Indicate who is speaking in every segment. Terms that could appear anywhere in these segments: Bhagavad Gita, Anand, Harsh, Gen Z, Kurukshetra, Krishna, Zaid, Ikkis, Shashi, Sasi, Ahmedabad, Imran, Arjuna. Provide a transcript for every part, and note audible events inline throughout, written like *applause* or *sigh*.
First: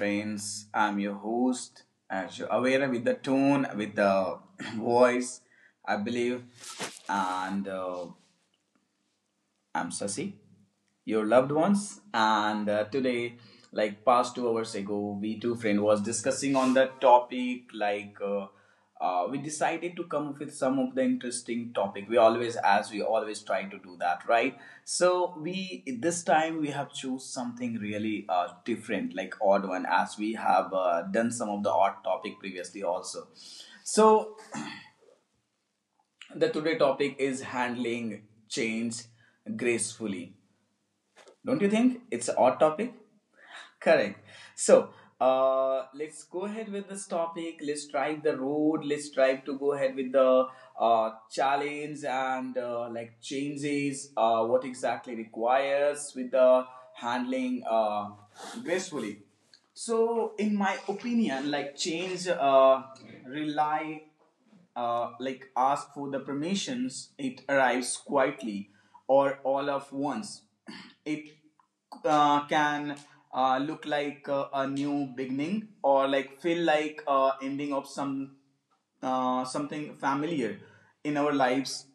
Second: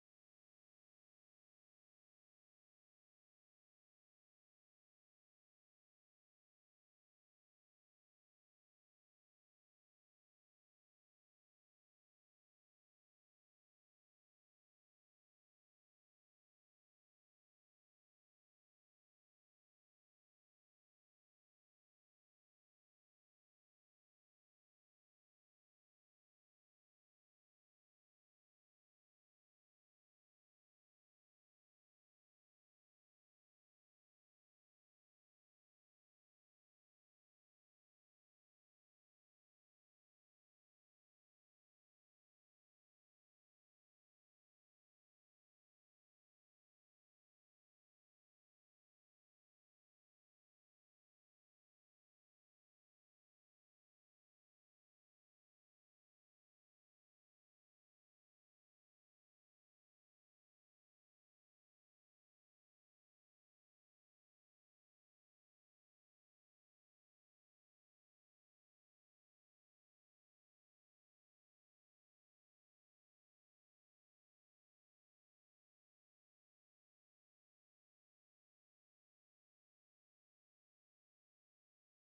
Speaker 1: friends. I'm your host, as you're aware with the tone, with the *clears throat* voice, I believe. And I'm Sasi, your loved ones, and today, like past 2 hours ago, we two friend was discussing on the topic. We decided to come up with some of the interesting topic. We always, as we always try to do that, right? So we this time we have choose something really different, like odd one, as we have done some of the odd topic previously also. So the today topic is handling change gracefully, don't you think it's an odd topic? Correct. So, let's go ahead with this topic. Let's drive the road. Let's try to go ahead with the challenge and like changes. What exactly requires with the handling gracefully. So, in my opinion, like change rely, like ask for the permissions, it arrives quietly or all at once. *clears throat* It can look like a new beginning or like feel like ending of some something familiar in our lives.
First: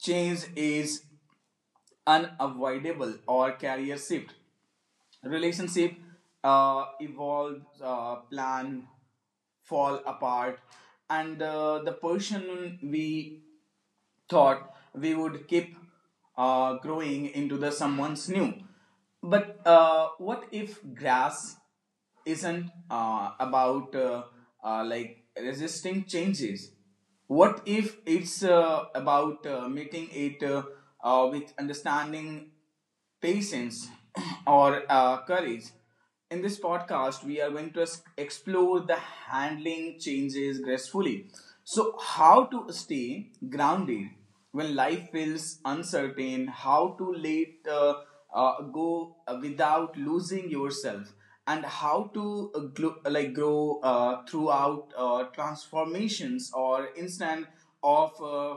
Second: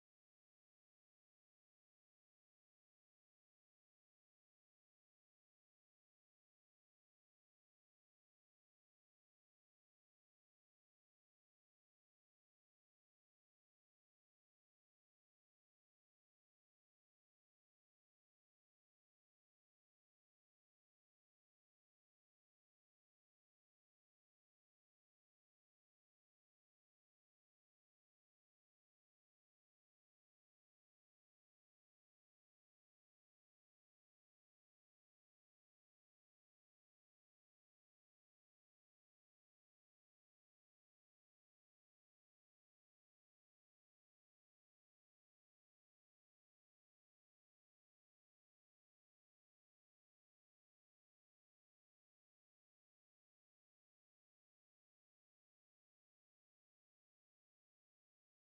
Speaker 1: Change is unavoidable, or career shift, relationship evolves, plan, fall apart, and the person we thought we would keep growing into the someone's new. But what if grass isn't about like resisting changes? What if it's about meeting it with understanding, patience, *clears throat* or courage. In this podcast, we are going to explore the handling changes gracefully. So, how to stay grounded when life feels uncertain, how to let go without losing yourself, and how to like grow throughout transformations or instant of.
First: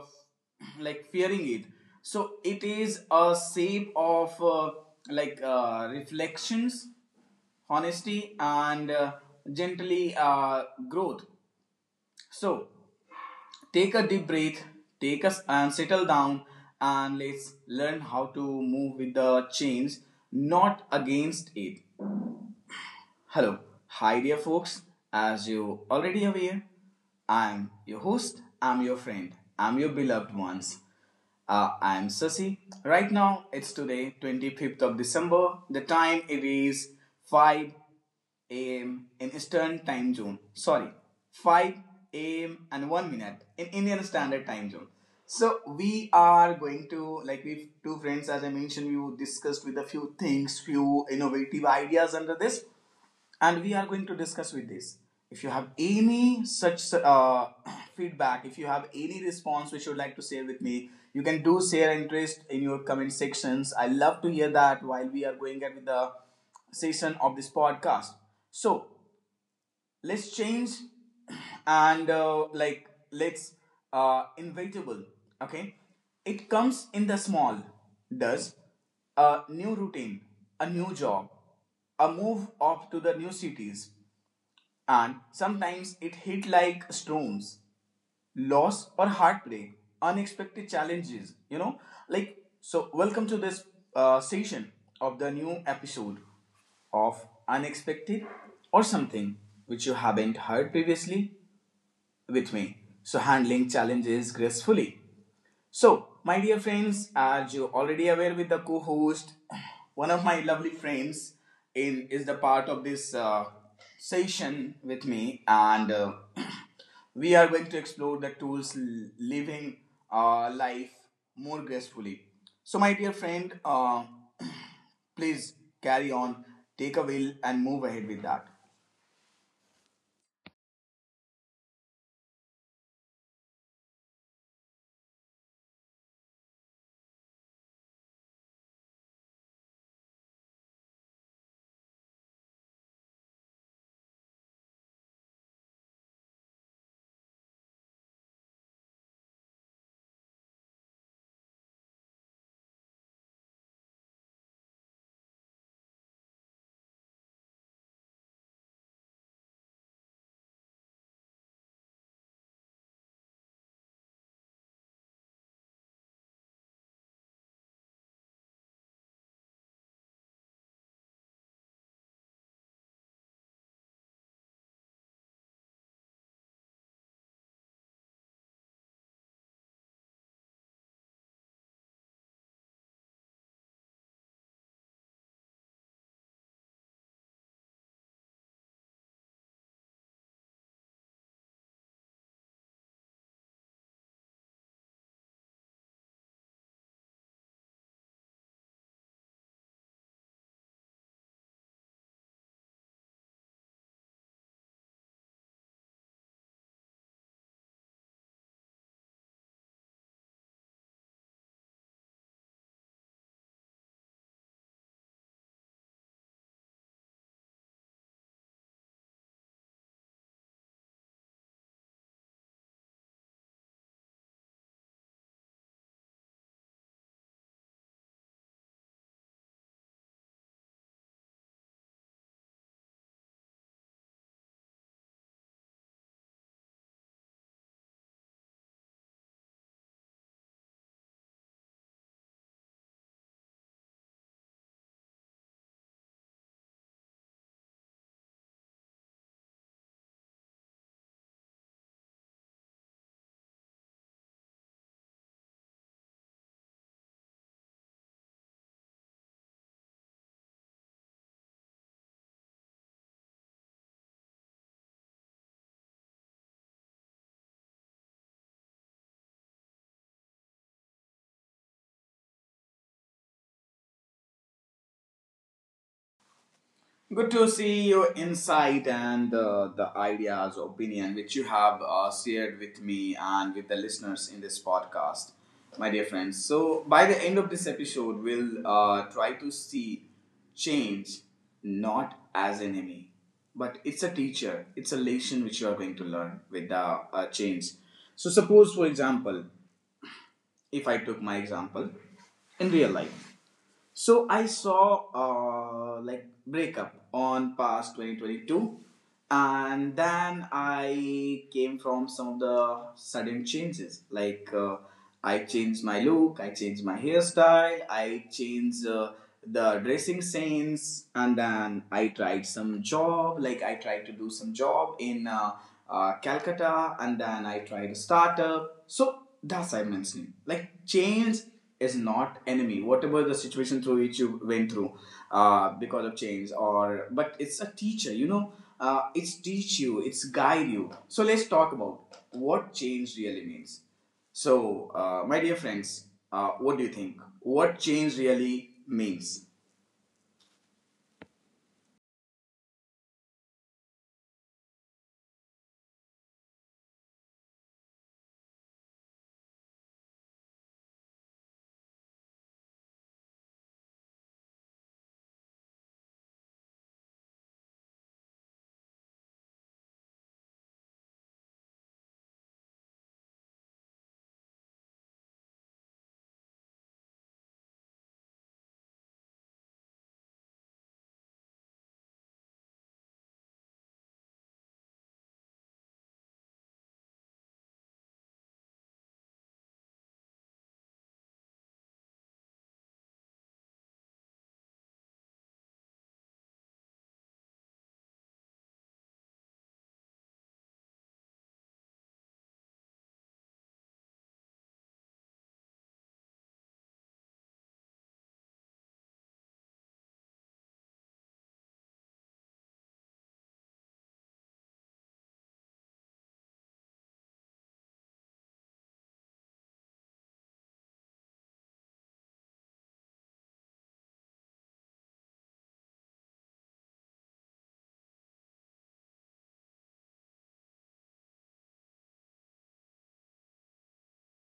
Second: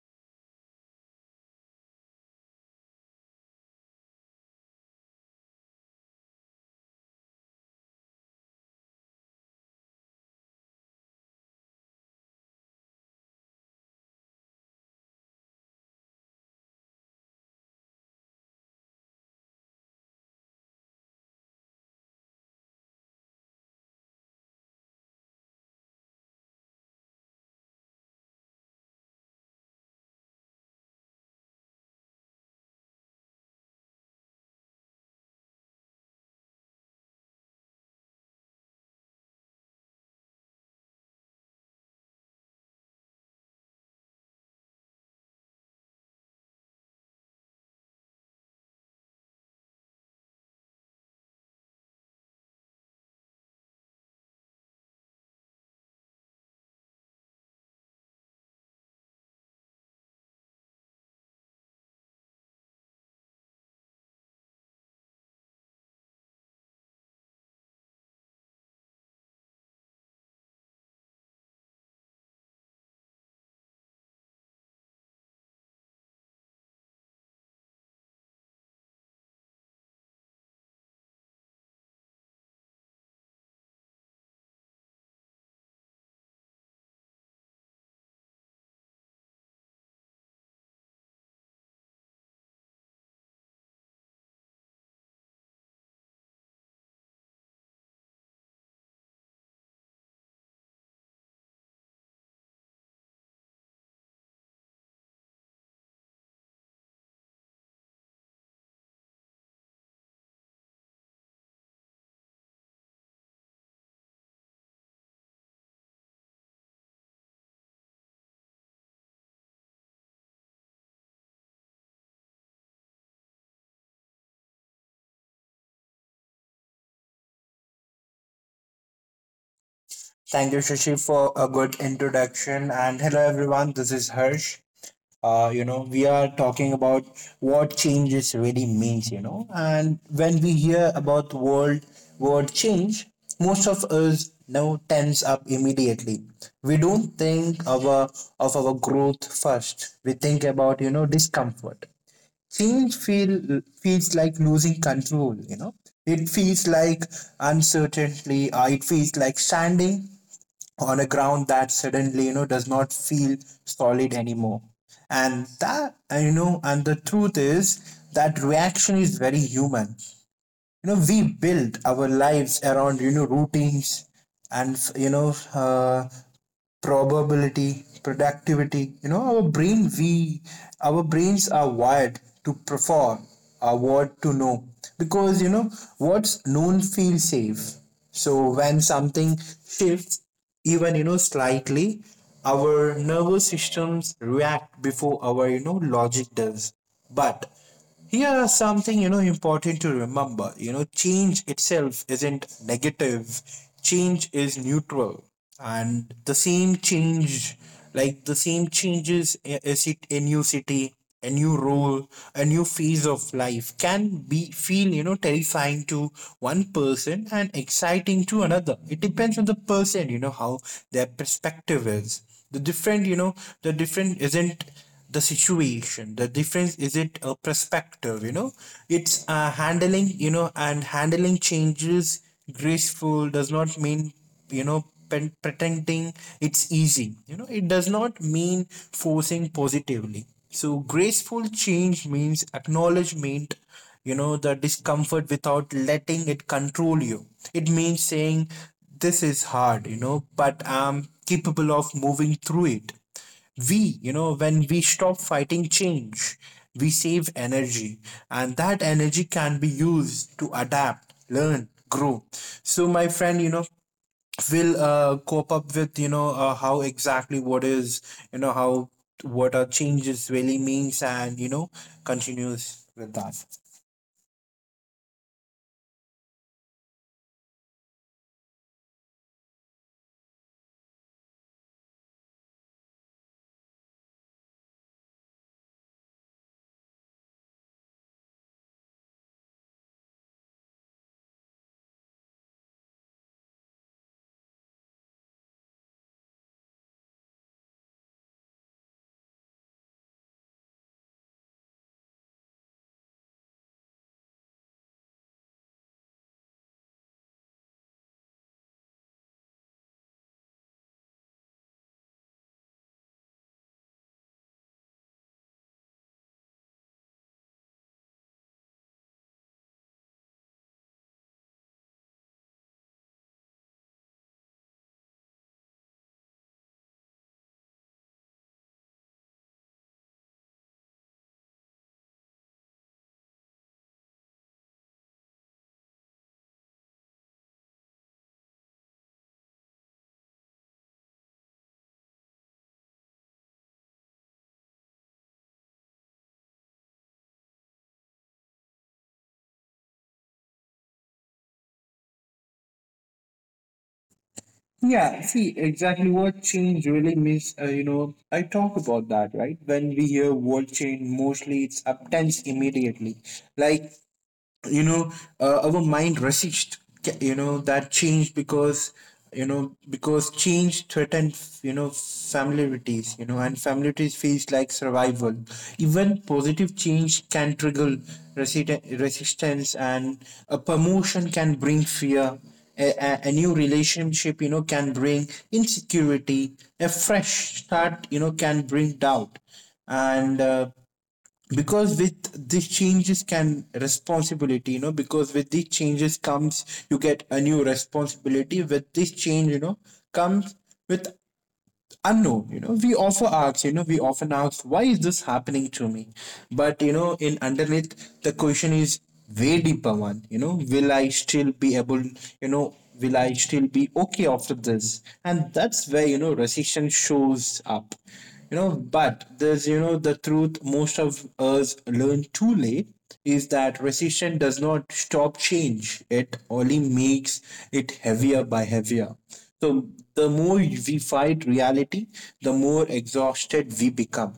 Speaker 1: Like fearing it, so it is a shape of like reflections, honesty, and gently growth. So take a deep breath, take us and settle down, and let's learn how to move with the change, not against it. Hello, hi dear folks. As you already aware, I'm your host, I'm your friend, I'm your beloved ones. I'm Sasi. Right now, it's today, 25th of December. The time it is 5 a.m. in Eastern Time Zone. Sorry, 5 a.m. and 1 minute in Indian Standard Time Zone. So we are going to, like, we two friends, as I mentioned, we discussed with a few things, few innovative ideas under this, and we are going to discuss with this. If you have any such *coughs* feedback, if you have any response which you would like to share with me, you can do share interest in your comment sections. I love to hear that while we are going at with the session of this podcast. So let's change *coughs* and like let's inevitable. Okay, it comes in the small does, a new routine, a new job, a move off to the new cities, and sometimes it hit like storms, loss or heartbreak, unexpected challenges, you know? Like, so welcome to this session of the new episode of Unexpected or something which you haven't heard previously with me. So, handling challenges gracefully. So, my dear friends, as you already aware with the co-host, one of my lovely friends in is the part of this session with me, and *clears throat* we are going to explore the tools living life more gracefully. So, my dear friend, *clears throat* please carry on, take a will, and move ahead with that.
Speaker 2: Thank you, Shashi, for a good introduction. And hello, everyone. This is Harsh. We are talking about what changes really means. And when we hear about the world word change, most of us now tense up immediately. We don't think of of our growth first. We think about, you know, discomfort. Change feels like losing control, you know. It feels like uncertainty. It feels like standing on a ground that suddenly, you know, does not feel solid anymore. And that you know and the truth is that reaction is very human. You know, we build our lives around, you know, routines and probability, productivity. You know, our brains are wired to perform, are what to know. Because, you know, what's known feels safe. So when something shifts, even, you know, slightly, our nervous systems react before our, you know, logic does. But here are something, you know, important to remember. You know, change itself isn't negative. Change is neutral, and the same change, like the same changes, a new city, a new role, a new phase of life can be feel, you know, terrifying to one person and exciting to another. It depends on the person, you know, how their perspective is. The different, you know, the different isn't the situation. The difference is it a perspective, you know. It's handling you know and handling changes graceful does not mean, you know, pretending it's easy. You know, it does not mean forcing positively. So graceful change means acknowledgement, you know, the discomfort without letting it control you. It means saying this is hard, you know, but I'm capable of moving through it. We you know when we stop fighting change, we save energy, and that energy can be used to adapt, learn, grow. So my friend, you know, will cope up with, how exactly what is, you know, how what are changes really means, and, you know, continues with that.
Speaker 1: Good to see your insight and the ideas, opinion which you have shared with me and with the listeners in this podcast, my dear friends. So, by the end of this episode, we'll try to see change not as enemy, but it's a teacher, it's a lesson which you are going to learn with the change. So, suppose for example, if I took my example in real life, so I saw like breakup on past 2022, and then I came from some of the sudden changes. I changed my look, I changed my hairstyle, I changed the dressing sense, and then I tried some job. Like I tried to do some job in Calcutta, and then I tried a startup. So that's I mentioned. Like change is not enemy whatever the situation through which you went through because of change, or but it's a teacher, you know, it's teach you, it's guide you. So let's talk about what change really means. So, my dear friends, what do you think, what change really means?
Speaker 2: Yeah, see exactly what change really means. You know, I talk about that, right? When we hear world change, mostly it's intense immediately. Like, you know our mind resist, you know, that change because, you know, because change threatens, you know, familiarities, you know, and familiarities feels like survival. Even positive change can trigger resistance. And a promotion can bring fear, a new relationship, you know, can bring insecurity, a fresh start, you know, can bring doubt. And because with these changes can responsibility you know because with these changes comes, you get a new responsibility with this change, you know, comes with unknown. You know, we often ask why is this happening to me. But you know, in underneath, the question is way deeper one, you know. Will I still be able, you know, will I still be okay after this? And that's where, you know, recession shows up. You know, but there's, you know, the truth most of us learn too late is that resistance does not stop change. It only makes it heavier by heavier. So the more we fight reality, the more exhausted we become.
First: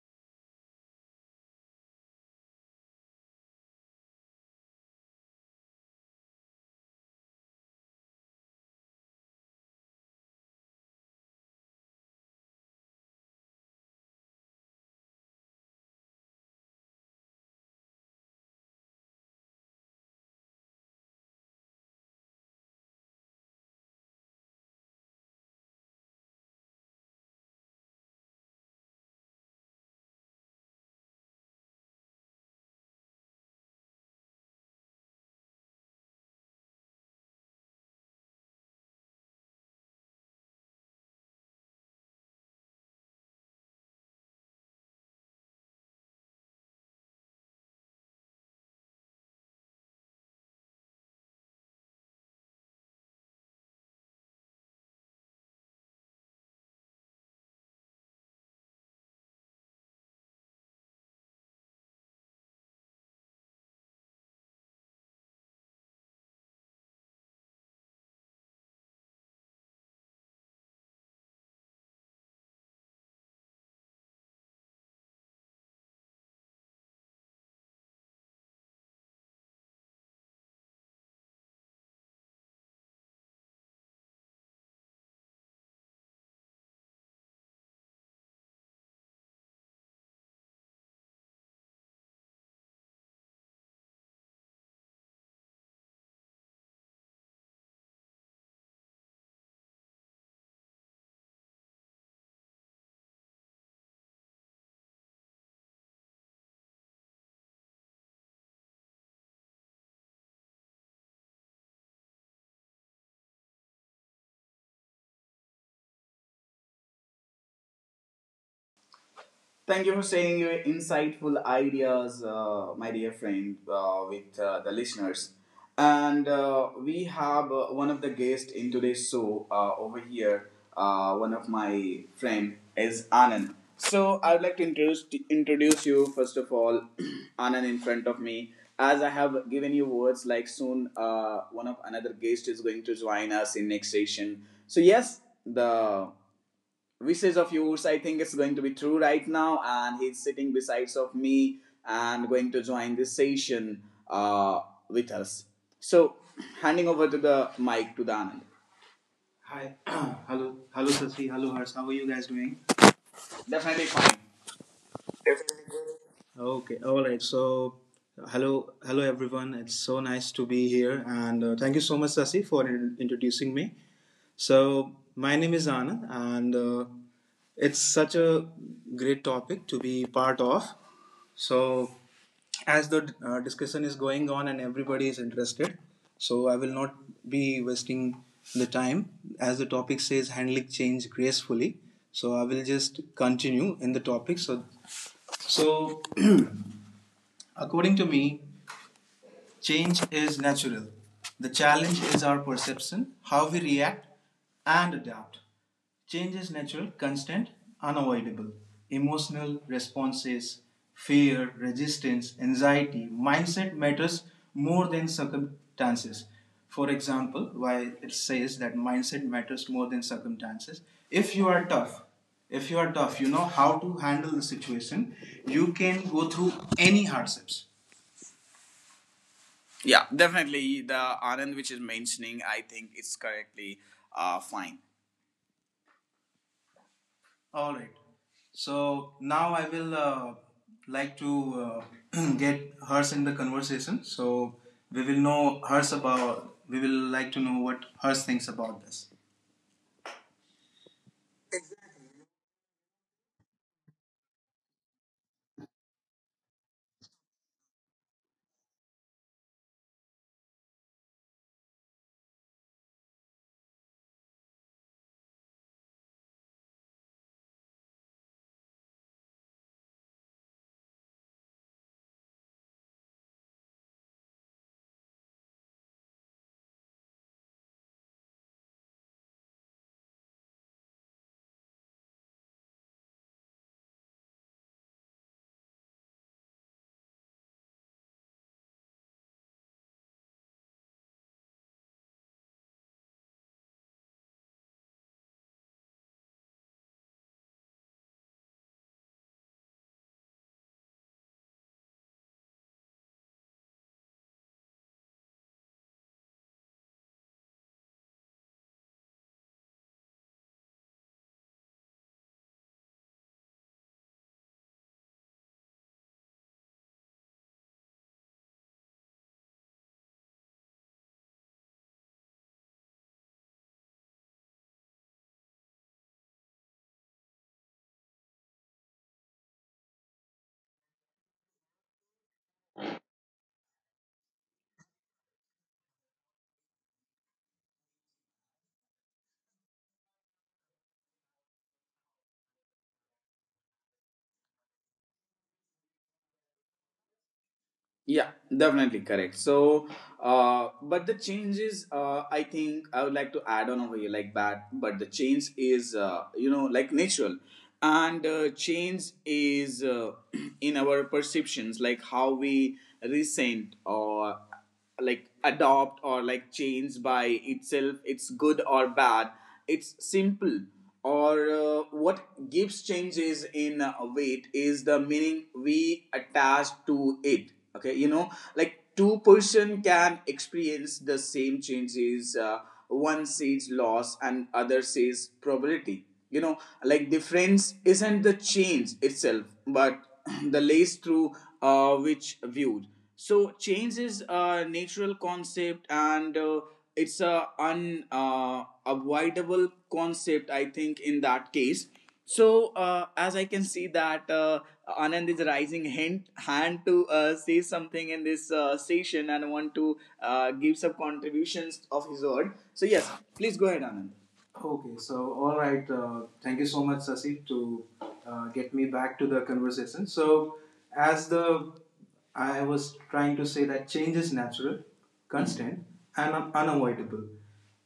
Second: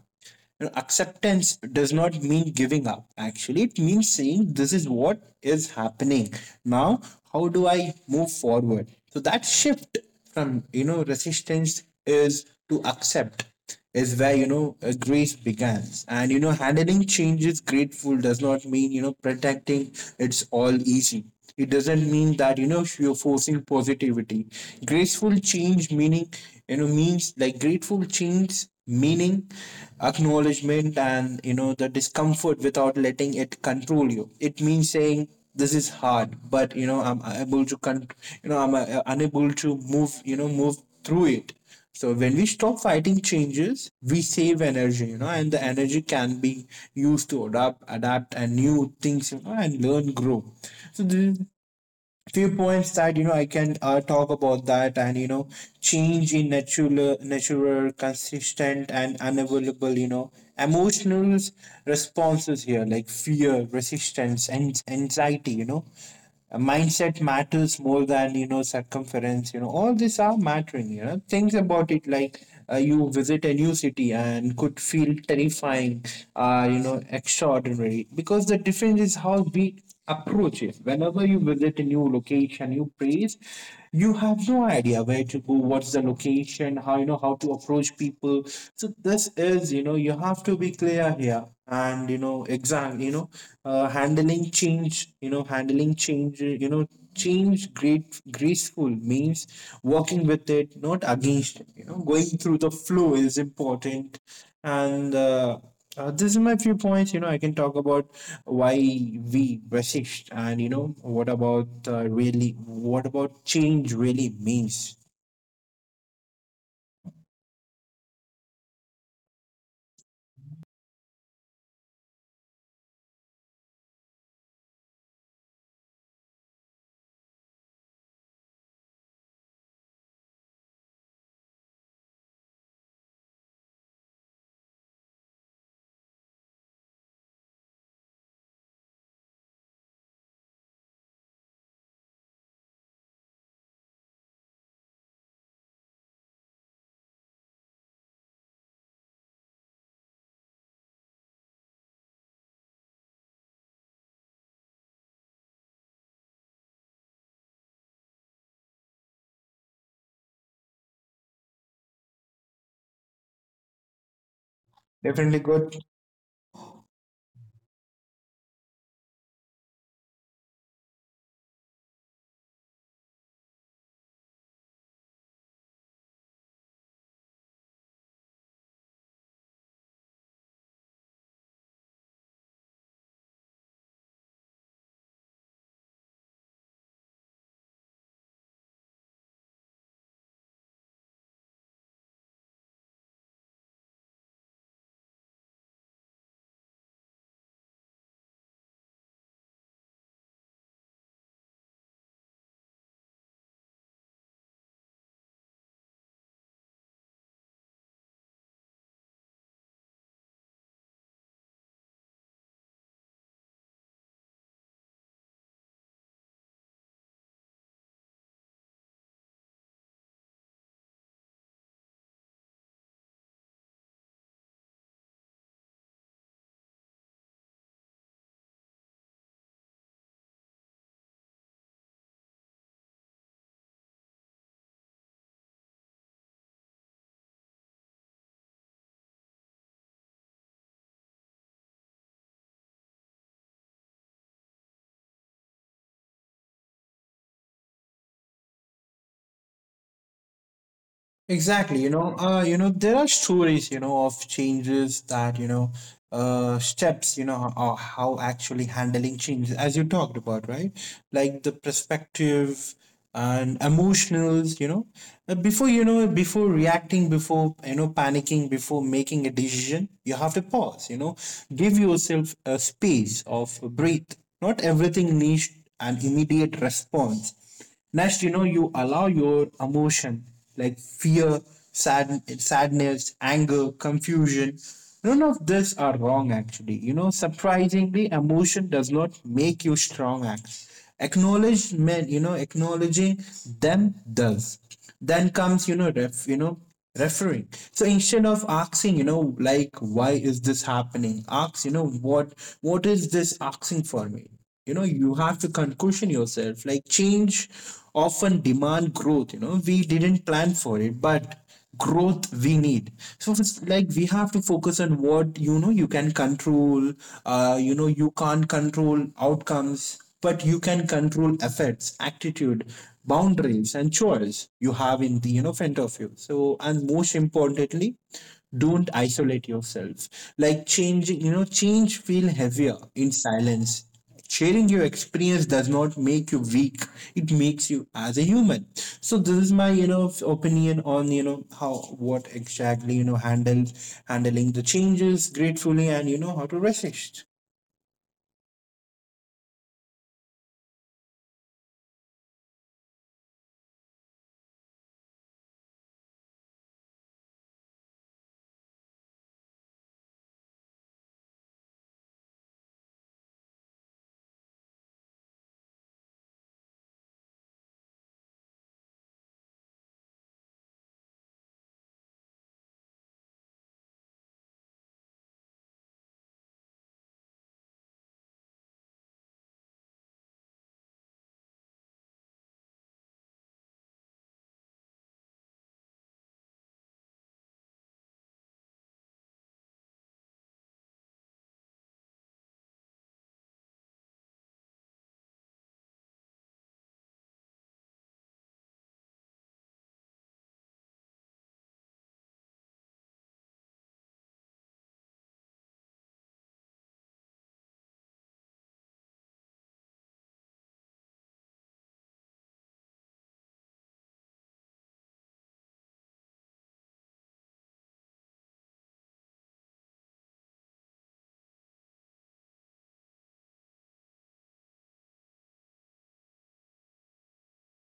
Speaker 2: You know, acceptance does not mean giving up. Actually, it means saying this is what is happening now. How do I move forward? So that shift from, you know, resistance is to accept is where, you know, grace begins. And you know, handling change is grateful does not mean, you know, protecting it's all easy. It doesn't mean that, you know, you're forcing positivity. Graceful change meaning, you know, means like grateful change meaning acknowledgement and, you know, the discomfort without letting it control you. It means saying this is hard, but you know, I'm able to con- you know, I'm unable to move you know move through it. So when we stop fighting changes, we save energy, you know, and the energy can be used to adapt and new things, you know, and learn, grow. So the few points that, you know, I can talk about that, and you know, change in natural, consistent, and unavailable, you know, emotional responses here like fear, resistance, and anxiety, you know, mindset matters more than, you know, circumference. You know, all these are mattering, you know, things about it. Like, you visit a new city and could feel terrifying, you know, extraordinary, because the difference is how we approach it. Whenever you visit a new location, new place, you have no idea where to go, what's the location, how, you know, how to approach people. So this is, you know, you have to be clear here, and you know exact, you know, handling change, you know, change great graceful means working with it, not against it. You know, going through the flow is important. And this is my few points, you know, I can talk about why we resist, and you know, what about really what about change really means.
Speaker 1: Thank you for sharing your insightful ideas, my dear friend, with the listeners. And we have one of the guests in today's show over here. One of my friend is Anand. So I would like to introduce you, first of all, *clears throat* Anand, in front of me. As I have given you words, like soon one of another guest is going to join us in next session. So yes, the wishes of yours, I think, is going to be true right now, and he's sitting besides of me and going to join this session uh, with us. So handing over to the mic to the Anand. Hi. *clears throat* Hello. Hello, Sasi. Hello, Harsh. How are you guys doing? Definitely fine.
Speaker 2: Definitely good.
Speaker 1: Okay. All right. So, hello. Hello, everyone. It's so nice to be here. And thank you so much, Sasi, for introducing me. So, my name is Anand, and it's such a great topic to be part of. So, as the discussion is going on and everybody is interested, so I will not be wasting the time. As the topic says, handling change gracefully. So, I will just continue in the topic. So, so *clears throat* according to me, change is natural. The challenge is our perception, how we react and adapt. Change is natural, constant, unavoidable. Emotional responses, fear, resistance, anxiety, mindset matters more than circumstances. For example, why it says that mindset matters more than circumstances. If you are tough, if you are tough, you know how to handle the situation, you can go through any hardships. Yeah, definitely. The Anand which is mentioning, I think it's correctly fine. All right. So now I will like to *clears throat* get hers in the conversation. So we will know hers about. We will like to know what hers thinks about this.
Speaker 2: Exactly, you know, there are stories, you know, of changes that, you know, steps, you know, or how actually handling changes, as you talked about, right? Like the perspective and emotionals, you know, before, you know, before reacting, before, you know, panicking, before making a decision, you have to pause, you know, give yourself a space of breathe. Not everything needs an immediate response. Next, you know, you allow your emotion like fear, sadness, anger, confusion. None of this are wrong actually. You know, surprisingly, emotion does not make you strong. Act. Acknowledgement, you know, acknowledging them does. Then comes, you know, referring. So instead of asking, you know, like why is this happening? Ask, you know, what is this asking for me? You know, you have to cushion yourself. Like change often demand growth, you know. We didn't plan for it, but growth we need. So it's like we have to focus on what, you know, you can control. You can't control outcomes, but you can control effects, attitude, boundaries, and choice you have in the, you know, front of you. So and most importantly, don't isolate yourself. Like change you know change feel heavier in silence. Sharing your experience does not make you weak. It makes you as a human. So this is my, you know, opinion on, you know, how what exactly, you know, handles handling the changes gratefully and, you know, how to resist.
Speaker 1: Yeah, definitely correct. So, but the change is, I think I would like to add on over here like that. But the change is, you know, like natural, and change is *clears throat* in our perceptions, like how we resent or like adopt, or like change by itself it's good or bad, it's simple, or what gives changes in weight is the meaning we attach to it. Okay, you know, like two-person can experience the same changes, one says loss and other says probability, you know, like difference isn't the change itself, but *clears throat* the lace through which viewed. So change is a natural concept, and it's a unavoidable concept, I think, in that case. So as I can see that Anand is rising hand to say something in this session and want to give some contributions of his word. So yes, please go ahead, Anand. Okay, so all right. Thank you so much, Sasi, to get me back to the conversation. So, as the I was trying to say that change is natural, constant, and unavoidable.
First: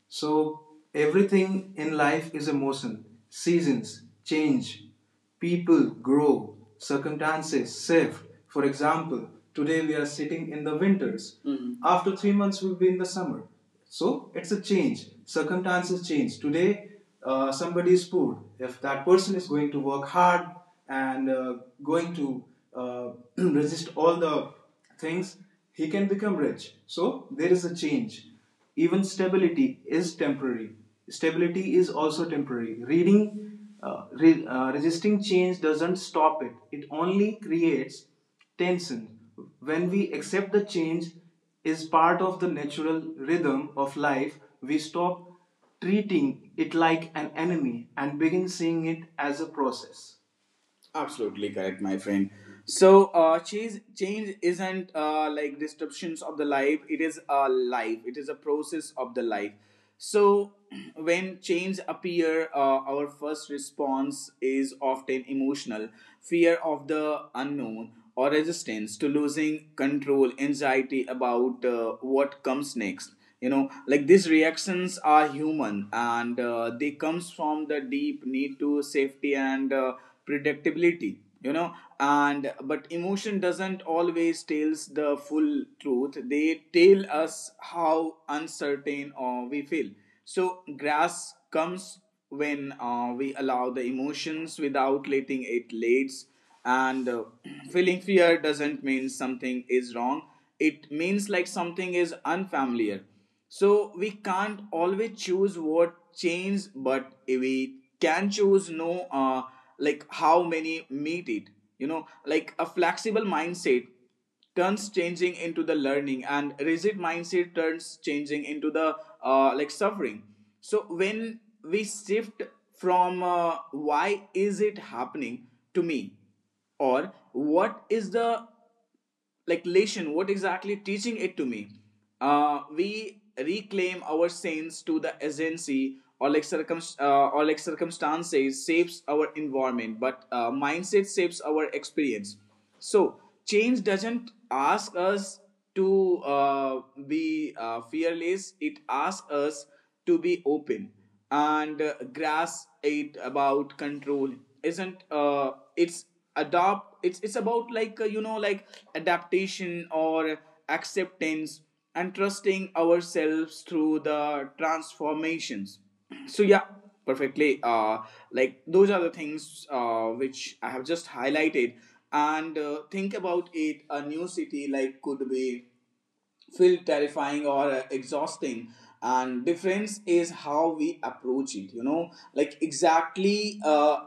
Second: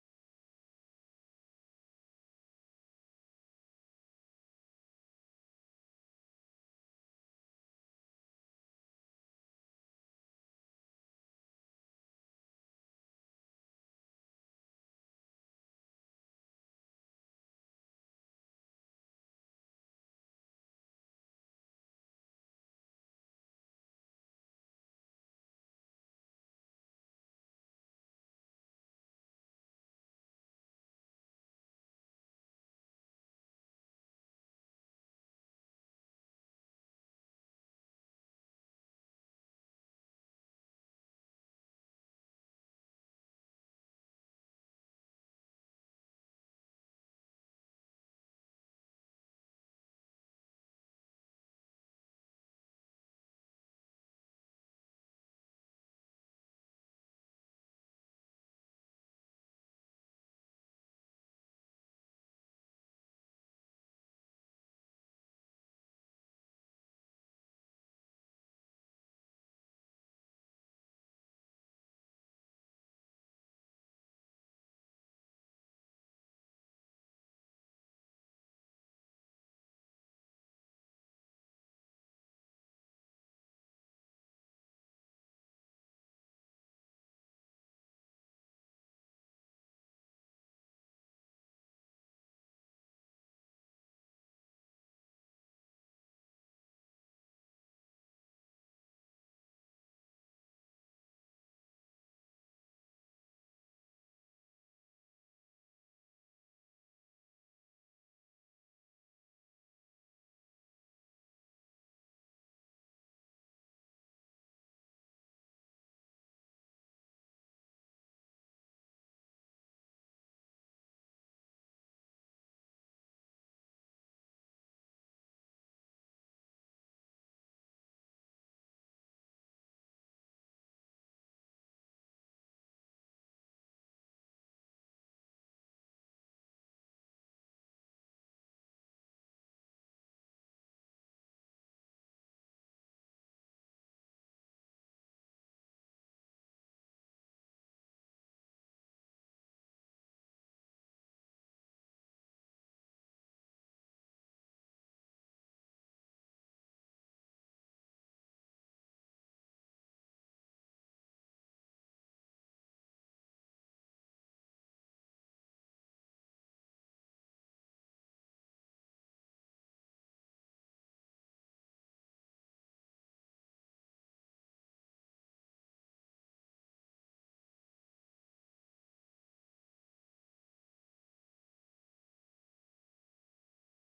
Speaker 1: So, everything in life is emotion, seasons, change. People grow, circumstances shift. For example, today we are sitting in the winters. Mhm. After 3 months, we'll be in the summer. So it's a change. Circumstances change. Today, somebody is poor. If that person is going to work hard and going to uh, *clears throat* resist all the things, he can become rich. So there is a change. Even stability is temporary. Stability is also temporary reading. Resisting change doesn't stop it, it only creates tension. When we accept the change is part of the natural rhythm of life, we stop treating it like an enemy and begin seeing it as a process. Absolutely correct, my friend. So, change isn't like disruptions of the life. It is a life. It is a process of the life. So, *clears throat* when change appear, our first response is often emotional, fear of the unknown, or resistance to losing control, anxiety about what comes next. You know, like these reactions are human, and they comes from the deep need to safety and predictability, you know. And but emotion doesn't always tells the full truth. They tell us how uncertain we feel. So grass comes when we allow the emotions without letting it leads. And *clears throat* feeling fear doesn't mean something is wrong. It means like something is unfamiliar. So we can't always choose what change, but we can choose no like how many meet it. You know, like a flexible mindset turns changing into the learning, and rigid mindset turns changing into the like suffering. So when we shift from why is it happening to me, or what is the like lesson what exactly teaching it to me, we reclaim our sense to the agency. Or like circum or like circumstances shapes our environment, but mindset shapes our experience. So change doesn't ask us to be fearless. It asks us to be open, and grasp it about control. Isn't It's adopt? It's about like you know like adaptation or acceptance, and trusting ourselves through the transformations. So yeah, perfectly like those are the things which I have just highlighted. And think about it, a new city like could be feel terrifying or exhausting, and difference is how we approach it, you know, like exactly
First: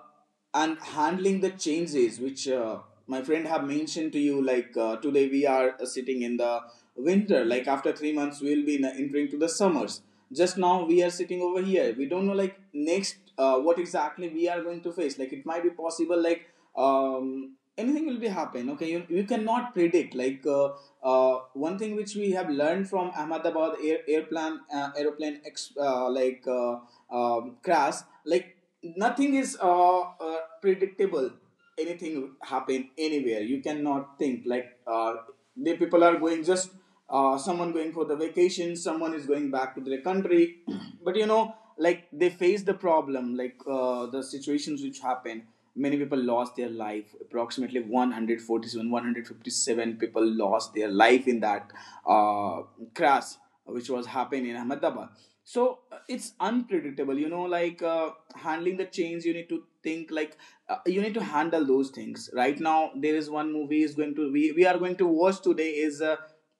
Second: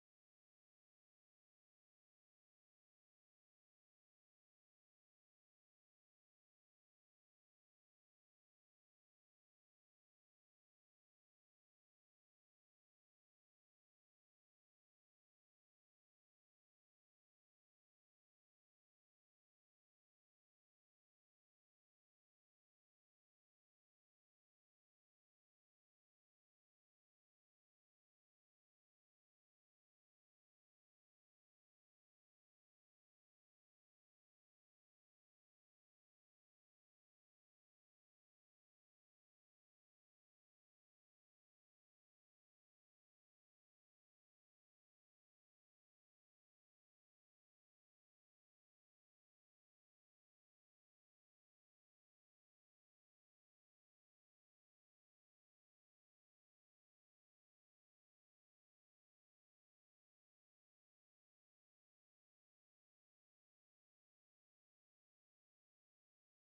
Speaker 1: and handling the changes which my friend have mentioned to you. Like today we are sitting in the winter. Like after 3 months we'll be entering to the summers. Just now we are sitting over here. We don't know like next what exactly we are going to face. Like it might be possible like anything will be happen, okay? You cannot predict like one thing which we have learned from Ahmedabad airplane aeroplane ex, like crash. Like nothing is predictable. Anything happen anywhere. You cannot think like the people are going just someone going for the vacation, someone is going back to their country. *clears throat* But you know, like they face the problem like the situations which happen. Many people lost their life, approximately 147 157 people lost their life in that uh, crash which was happening in Ahmedabad. So it's unpredictable, you know, like handling the change, you need to think like you need to handle those things right now. There is one movie is going to we are going to watch today is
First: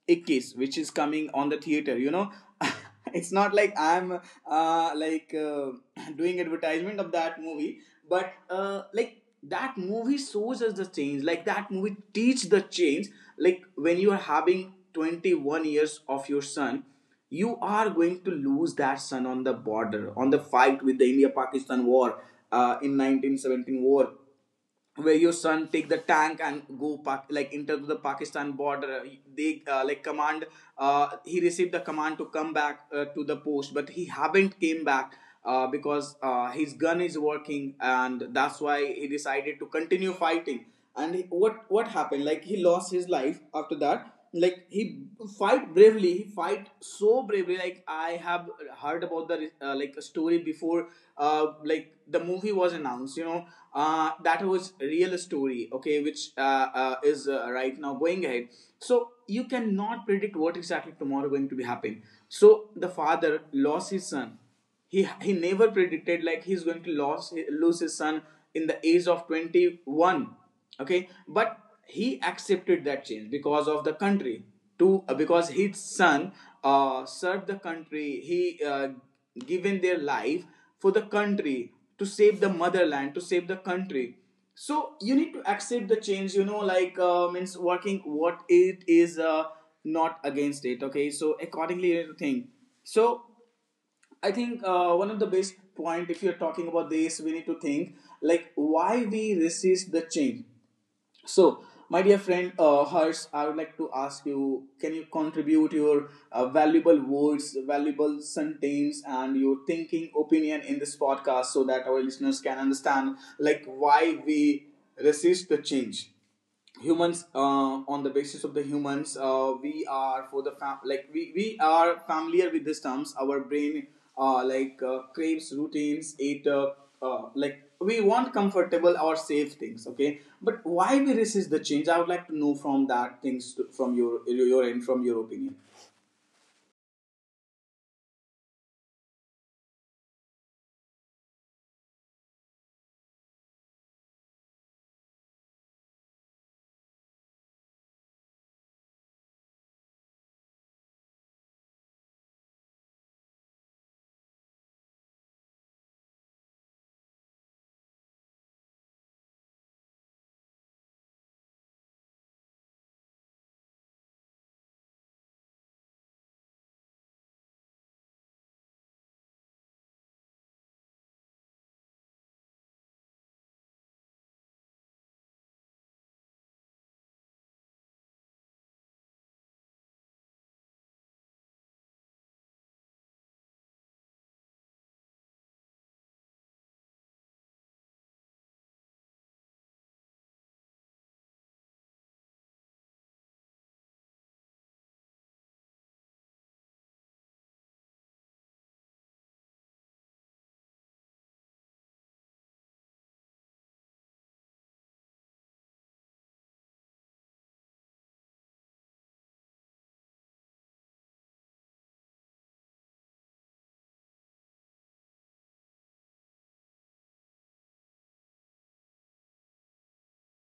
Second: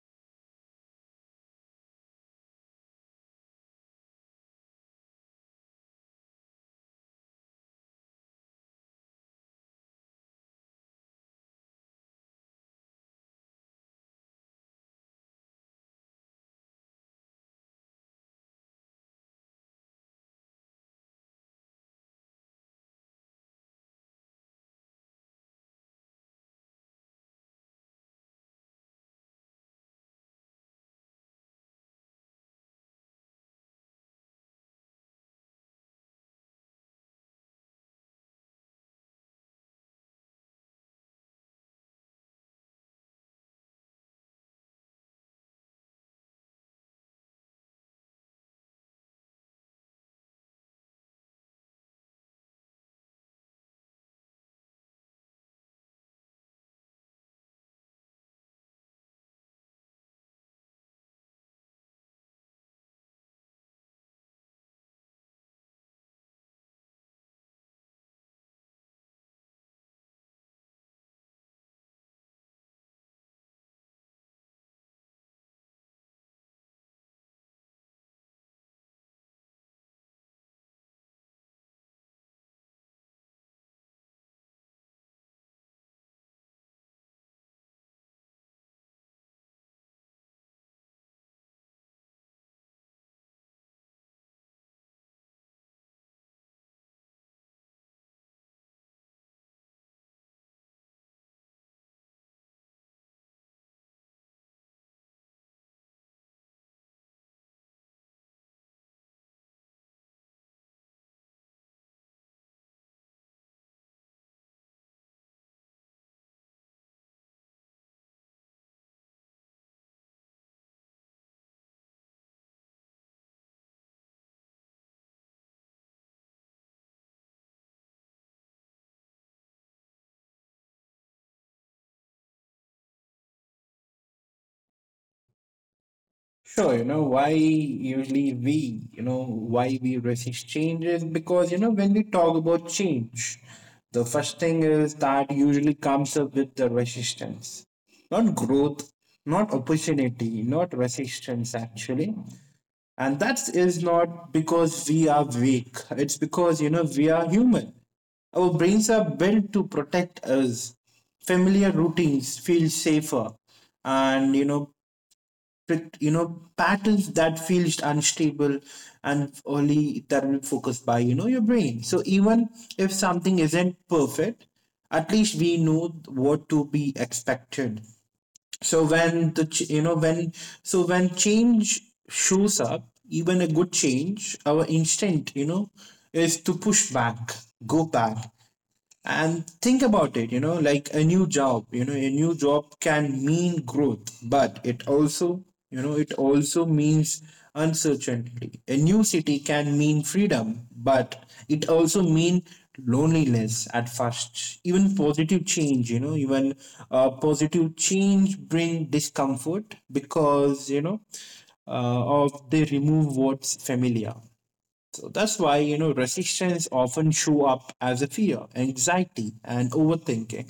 Speaker 1: Ikkis, which is coming on the theater. You know, *laughs* it's not like I'm uh, like uh, *clears throat* doing advertisement of that movie, but like that movie shows us the change. Like that movie teach the change. Like when you are having 21 years of your son, you are going to lose that son on the border, on the fight with the India-Pakistan war in 1917 war where your son take the tank and go like enter the Pakistan border. They like command he received the command to come back to the post, but he haven't came back because his gun is working, and that's why he decided to continue fighting. And what happened like he lost his life after that. Like he fight bravely, he fight so bravely. Like I have heard about the like a story before like the movie was announced, you know, that was real story, okay, which is right now going ahead. So you cannot predict what exactly tomorrow going to be happen. So the father lost his son. He never predicted like he's going to lose his son in the age of 21, okay, but he accepted that change because of the country. To because his son served the country. He given their life for the country, to save the motherland, to save the country. So you need to accept the change, you know, like means working what it is not against it, okay, so accordingly you need to think. So I think one of the best point, if you're talking about this, we need to think like why we resist the change. So, my dear friend Harsh, I would like to ask you: Can you contribute your valuable words, valuable sentence, and your thinking opinion in this podcast so that our listeners can understand like why we resist the change? Humans, on the basis of the humans, we are for the like we are familiar with these terms. Our brain craves routines. It like we want comfortable or safe things, okay? But why we resist the change? I would like to know from that from your end, from your opinion.
Speaker 2: Sure, you know, why usually we you know why we resist changes. Because, you know, when we talk about change, the first thing is that usually comes up with the resistance, not growth, not opportunity, not resistance, actually. And that is not because we are weak. It's because, you know, we are human. Our brains are built to protect us. Familiar routines feel safer, and you know, pat- you know patterns that feels unstable, and only that will be focused by, you know, your brain. So even if something isn't perfect, at least we know what to be expected. So when the ch- you know when so when change shows up, even a good change, our instinct, you know, is to push back, go back, and think about it. You know, like a new job, a new job can mean growth, but it also, you know, it also means uncertainty. A new city can mean freedom, but it also mean loneliness at first. Even positive change, you know even positive change bring discomfort because, you know, of they remove what's familiar. So that's why, you know, resistance often show up as a fear, anxiety, and overthinking.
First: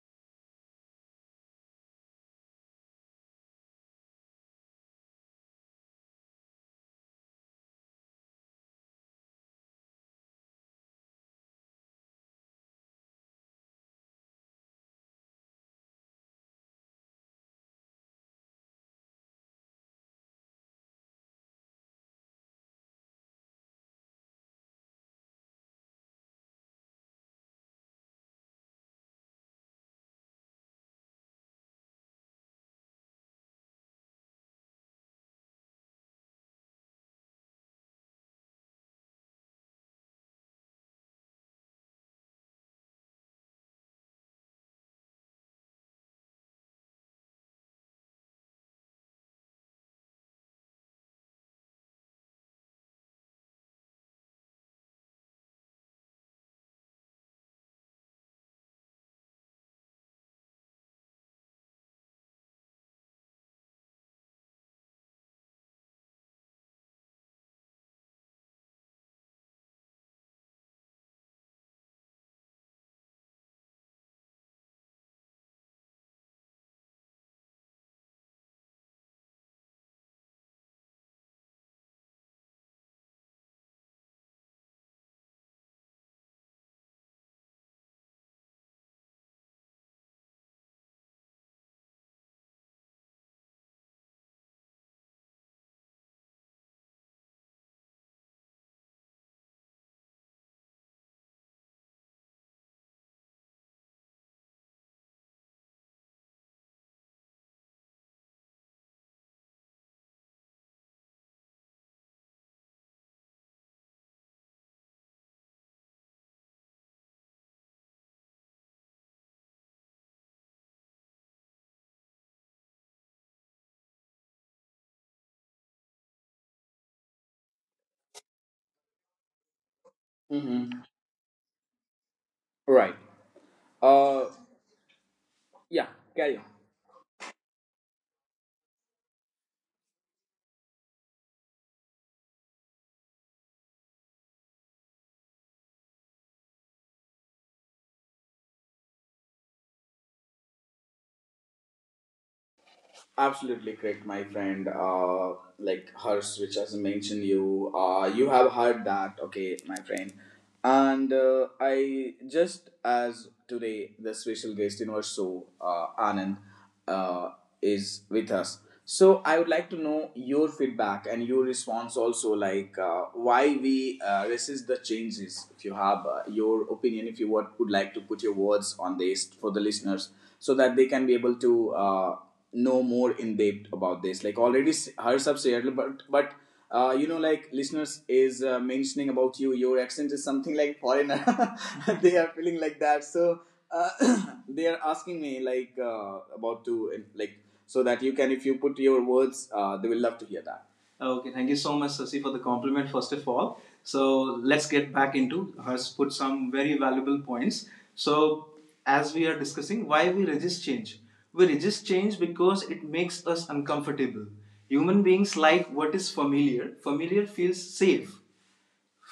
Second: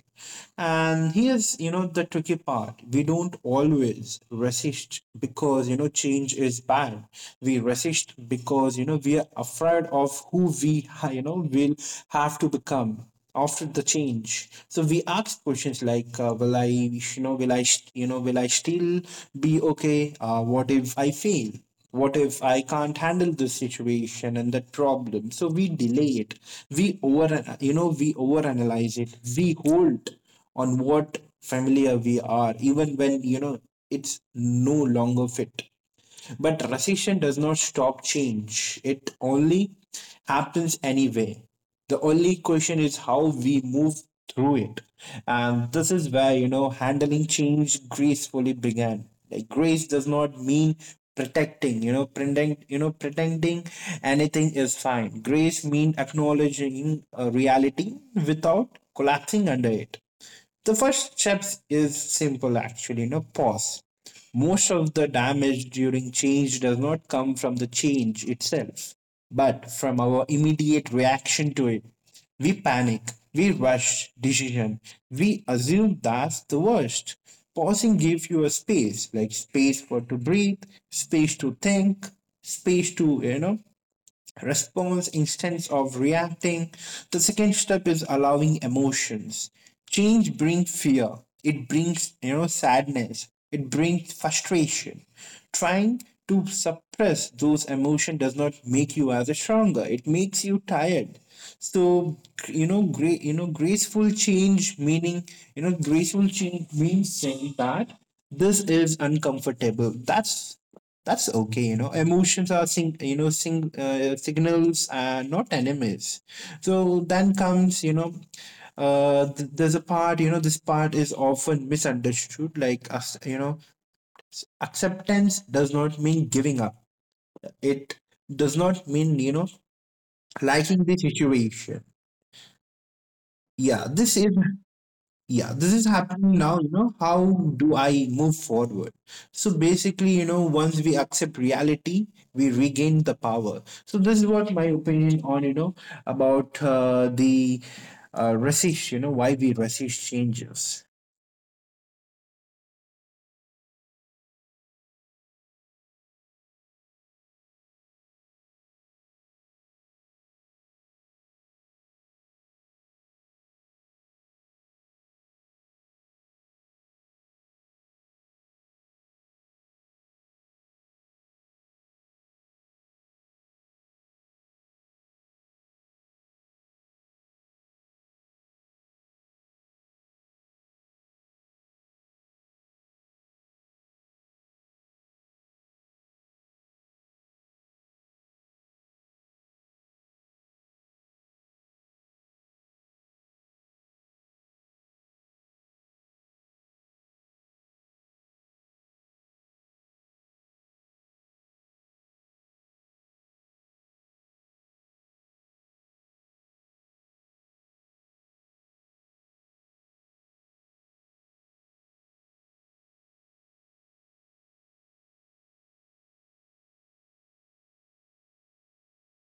Speaker 2: And here's, you know, the tricky part. We don't always resist because, you know, change is bad. We resist because, you know, we are afraid of who we, you know, will have to become after the change. So we ask questions like, will I, you know, you know, will I still be okay? What if I fail? What if I can't handle this situation and that problem? So we delay it. we over we overanalyze it. We hold on what familiar we are, even when, you know, it's no longer fit. But recession does not stop change. It only happens anyway. The only question is how we move through it. And this is where, you know, handling change gracefully began. Like grace does not mean protecting, you know, pretending anything is fine. Grace means acknowledging a reality without collapsing under it. The first step is simple actually, you know, pause. Most of the damage during change does not come from the change itself, but from our immediate reaction to it. We panic, we rush decision, we assume that's the worst. Pausing gives you a space, like space for to breathe, space to think, space to, response instead of reacting. The second step is allowing emotions. Change brings fear. It brings sadness. It brings frustration. Trying to suppress those emotions does not make you as a stronger. It makes you tired. So you know, great you know, graceful change meaning you know, graceful change means saying that this is uncomfortable. That's okay. Emotions are sing you know sing signals and not enemies. So then comes, there's a part, this part is often misunderstood, like us you know acceptance does not mean giving up. It does not mean
Speaker 1: Mm-hmm.
Speaker 2: liking the situation.
Speaker 1: Right.
Speaker 2: yeah this
Speaker 1: uh
Speaker 2: is yeah, this
Speaker 1: yeah,
Speaker 2: is
Speaker 1: carry
Speaker 2: happening
Speaker 1: on.
Speaker 2: now. How do I move forward? So basically, once we accept reality, we regain the power. So this is what my opinion on, you know about the, resist, why we resist changes.
Speaker 1: Absolutely correct, my friend. Like Hers, which has mentioned you, you have heard that, okay, my friend. And I just as today, the special guest in our show, Anand, uh, is with us. So I would like to know your feedback and your response also, like why we resist the changes. If you have your opinion, if would like to put your words on this for the listeners, so that they can be able to. Know more in depth about this. Like already hers, but you know, like listeners is mentioning about you, your accent is something like foreigner. *laughs* They are feeling like that, so uh, *coughs* *clears throat* they are asking me like about to like, so that you can, if you put your words, they will love to hear that. Okay, thank you so much, Sasi, for the compliment, first of all. So let's get back into has put some very valuable points. So as we are discussing why we resist change. We resist change because it makes us uncomfortable. Human beings like what is familiar. Familiar feels safe.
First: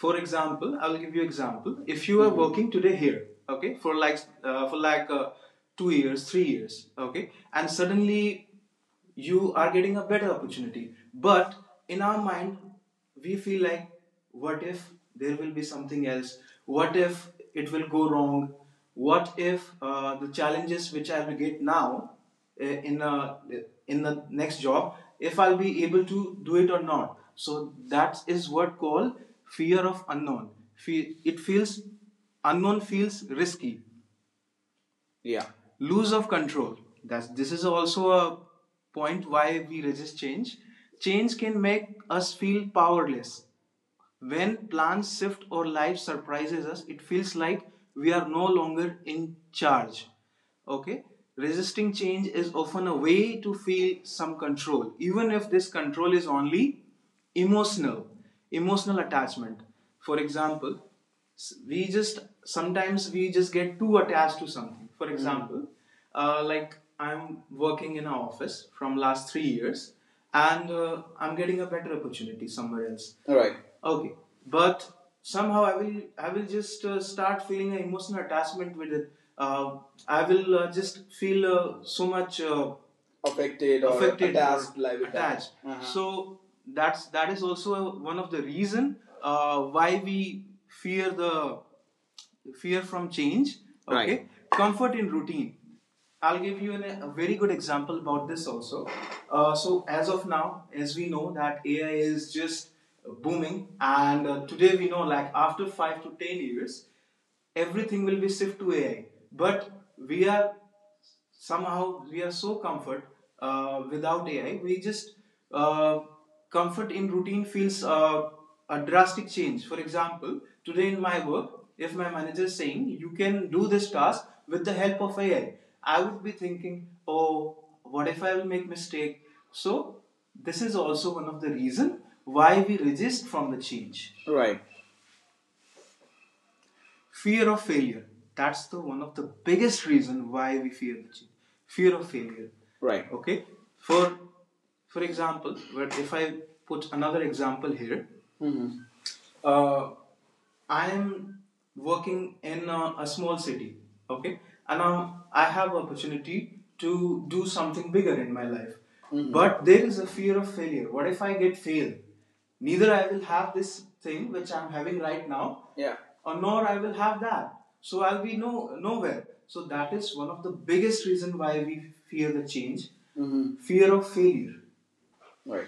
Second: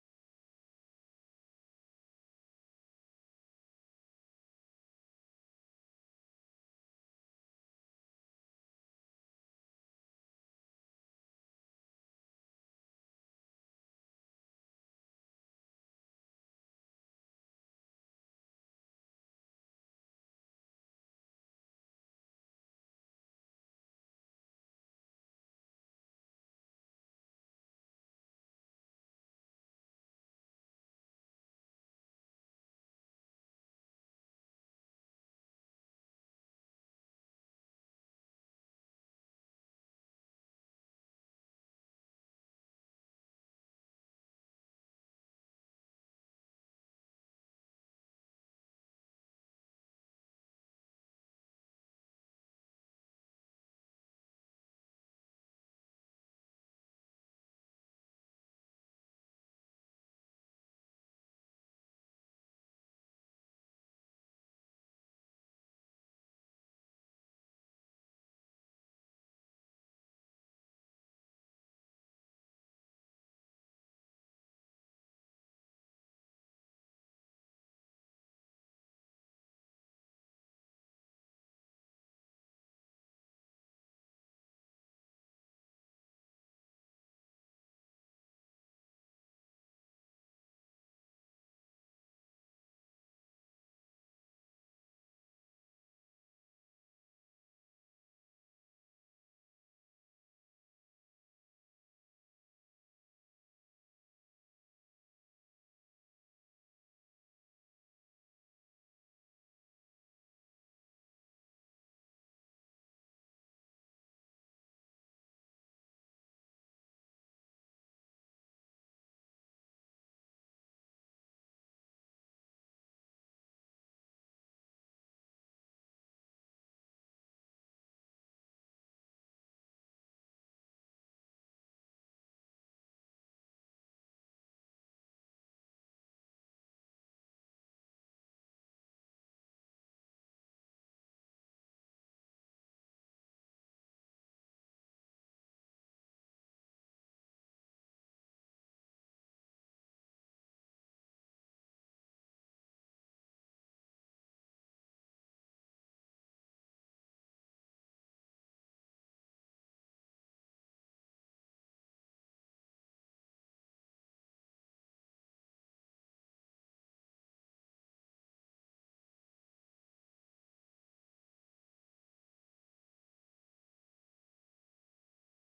Speaker 1: For example, I will give you example. If you are working today here, okay, for like 2 years, 3 years, okay, and suddenly you are getting a better opportunity. But in our mind, we feel like, what if there will be something else? What if it will go wrong? What if the challenges which I will get now uh, in a, in the next job, if I'll be able to do it or not. So that is what called fear of unknown. It feels unknown feels risky, yeah. Lose of control, that's this is also a point why we resist change. Change can make us feel powerless. When plans shift or life surprises us, it feels like we are no longer in charge, okay? Resisting change is often a way to feel some control, even if this control is only emotional. Emotional attachment, for example, we just sometimes we just get too attached to something. For example, like I'm working in an office from last 3 years, and I'm getting a better opportunity somewhere else. All right. Okay, but somehow I will just start feeling an emotional attachment with it. uh, I will just feel so much affected, or affected attached or liability. Attached. Uh-huh. So that is also one of the reason why we fear the fear from change. Okay. Right. Comfort in routine. I'll give you a very good example about this also. So as of now, as we know that AI is just booming, and today we know like after 5 to 10 years, everything will be shift to AI. But we are somehow we are so comfort without AI. We just uh, comfort in routine feels a drastic change. For example, today in my work, if my manager is saying you can do this task with the help of AI, I would be thinking, oh, what if I will make mistake? So this is also one of the reason why we resist from the change. Right. Fear of failure, that's the one of the biggest reason why we fear the change. Fear of failure. Right. Okay. For for example, but if I put another example here, uh, I am working in a small city, okay, and now I have opportunity to do something bigger in my life. Mhm. But there is a fear of failure. What if I get fail? Neither I will have this thing which I'm having right now, yeah, or nor I will have that. So I'll be no nowhere. So that is one of the biggest reason why we fear the change. Mhm. Fear of failure. Right.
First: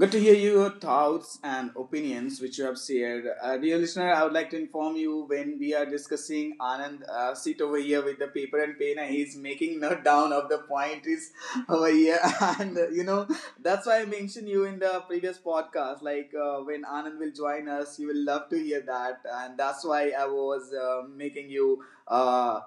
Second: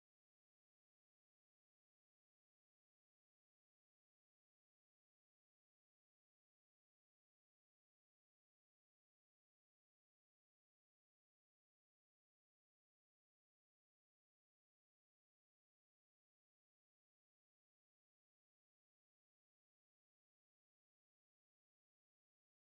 Speaker 1: Good to hear your thoughts and opinions which you have shared. Dear listener, I would like to inform you when we are discussing Anand, sit over here with the paper and pen, and he's making note down of the point is over here. *laughs* And that's why I mentioned you in the previous podcast. Like when Anand will join us, you will love to hear that. And that's why I was making you. Uh,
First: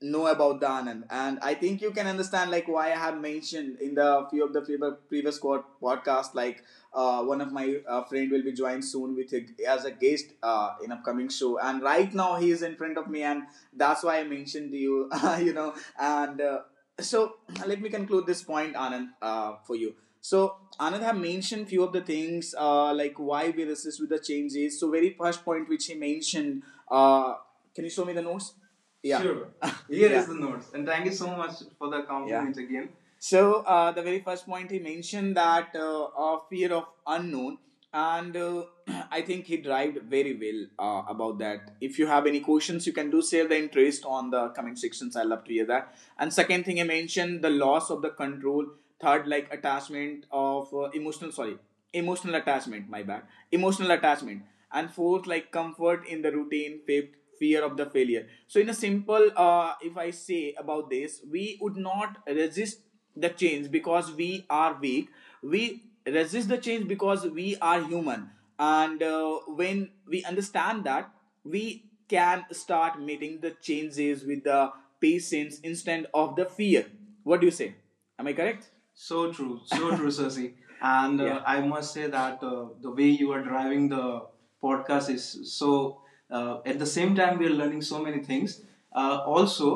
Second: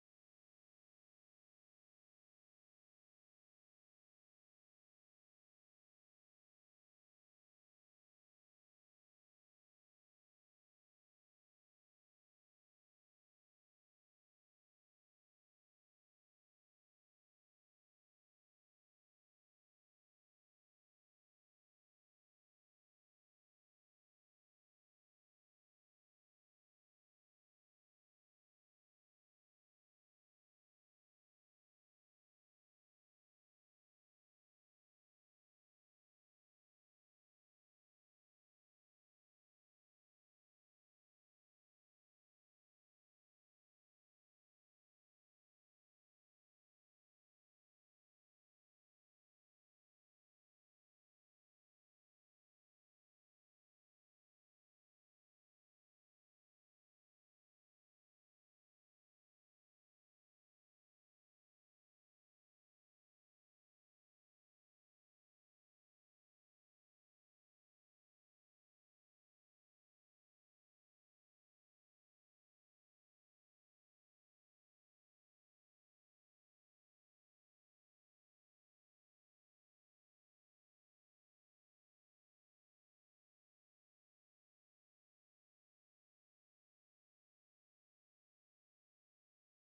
Speaker 1: know about the Anand. And I think you can understand like why I have mentioned in the few of the previous podcast like one of my friend will be joined soon with as a guest in upcoming show. And right now he is in front of me, and that's why I mentioned to you. *laughs* you know, and so let me conclude this point, Anand, for you. So Anand have mentioned few of the things like why we resist with the changes. So very first point which he mentioned. Uh, can you show me the notes? Yeah. Sure. Here *laughs* is Yeah. is the notes. And thank you so much for the compliment, yeah, again. So the very first point he mentioned that fear of unknown, and *clears throat* I think he derived very well about that. If you have any questions, you can do share the interest on the comment sections. I love to hear that. And second thing I mentioned the loss of the control. Third, like attachment of emotional, sorry, emotional attachment. My bad, emotional attachment. And fourth, like comfort in the routine. Fifth, fear of the failure. So in a simple, if I say about this, we would not resist the change because we are weak, we resist the change because we are human, and when we understand that, we can start meeting the changes with the patience instead of the fear. What do you say? Am I correct? So true, so *laughs* true, Sasi. And yeah, I must say that the way you are driving the podcast is so. At the same time, we are learning so many things. Also,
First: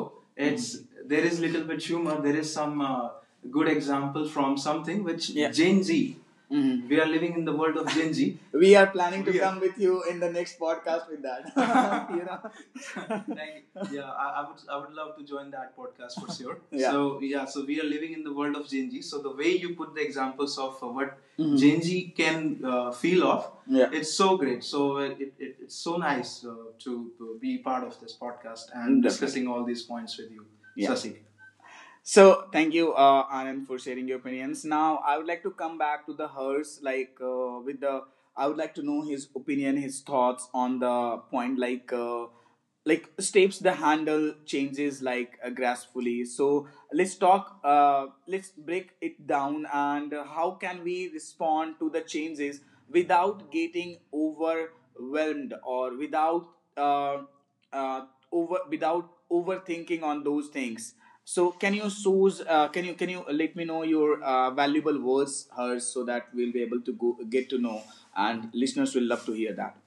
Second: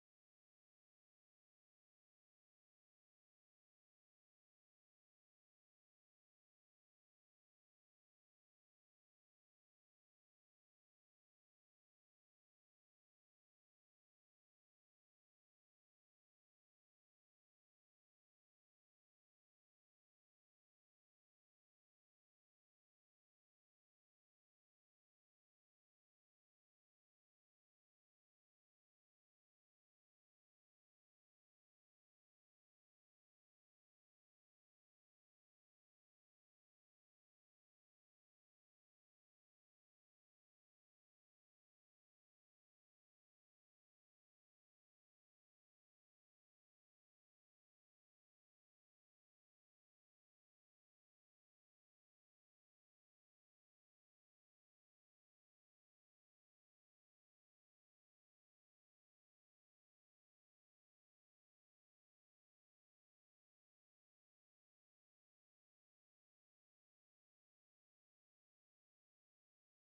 Speaker 1: it's, mhm, there is little bit humor. There is some good example from something which, yeah, Gen Z. Mhm. We are living in the world of Gen Z. *laughs* We are planning to we come with you in the next podcast with that. *laughs* you know. *laughs* Like, yeah, I would love to join that podcast for sure. Yeah. So yeah, so we are living in the world of Gen Z. So the way you put the examples of what, mhm, Gen Z can feel of, yeah, it's so great. So it's so nice to be part of this podcast and, definitely, discussing all these points with you, yeah, Sasi. So thank you, Anand, for sharing your opinions. Now I would like to come back to the hers, like with the. I would like to know his opinion, his thoughts on the point, like steps the handle changes like gracefully. So let's talk. Let's break it down and how can we respond to the changes without getting overwhelmed or without. Uh, uh, over without overthinking on those things. So can you source? Can you let me know your valuable words, hers, so that we'll be able to go get to know, and listeners will love to hear that.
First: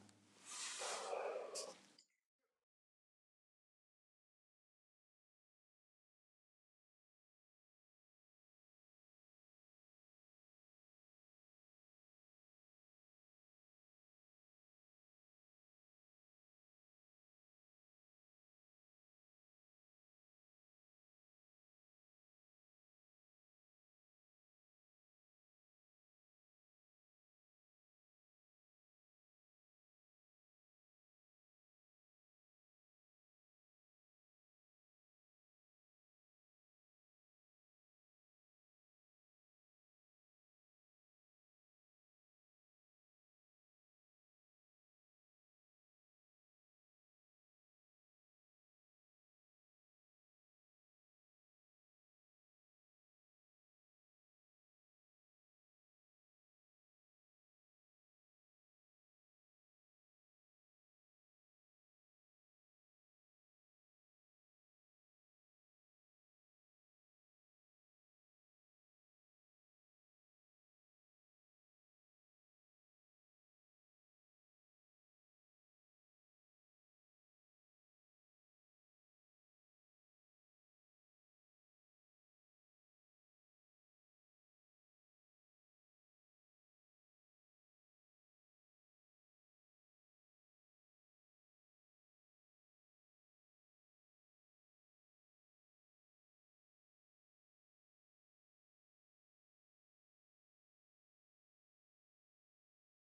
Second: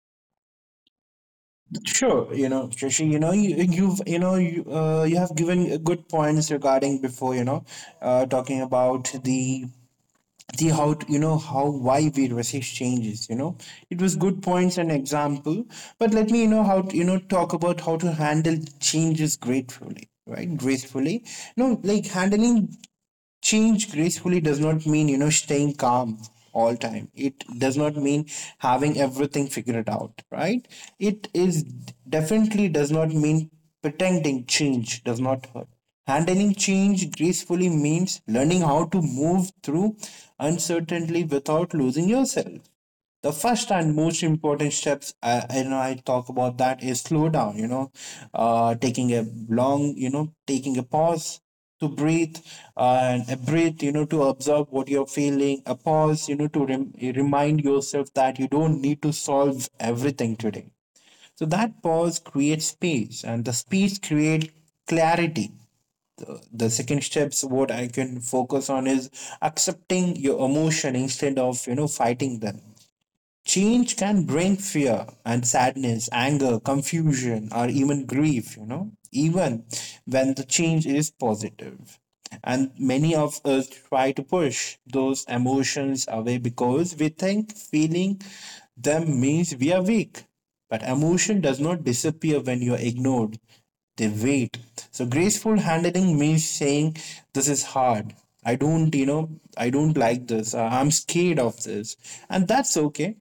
Speaker 2: Sure, Shashi, you know, you, you've, you know, you, you have given good points regarding before, talking about the, see how t- you know how why we resist changes, it was good points and example. But let me, you know how to, you know talk about how to handle changes gratefully, gracefully. No like Handling change gracefully does not mean, staying calm all time. It does not mean having everything figured out, right? It is definitely does not mean pretending change does not hurt. Handling change gracefully means learning how to move through uncertainty without losing yourself. The first and most important steps, I know I talk about, that is slow down, taking a long, taking a pause to breathe, and a breath, to observe what you're feeling, a pause, remind yourself that you don't need to solve everything today. So that pause creates space and the space creates clarity. The second steps, what I can focus on is accepting your emotion instead of, fighting them. Change can bring fear and sadness, anger, confusion, or even grief, even when the change is positive. And many of us try to push those emotions away because we think feeling them means we are weak. But emotion does not disappear when you are ignored, they wait. So graceful handling means saying, this is hard. I don't like this. I'm scared of this. And that's okay.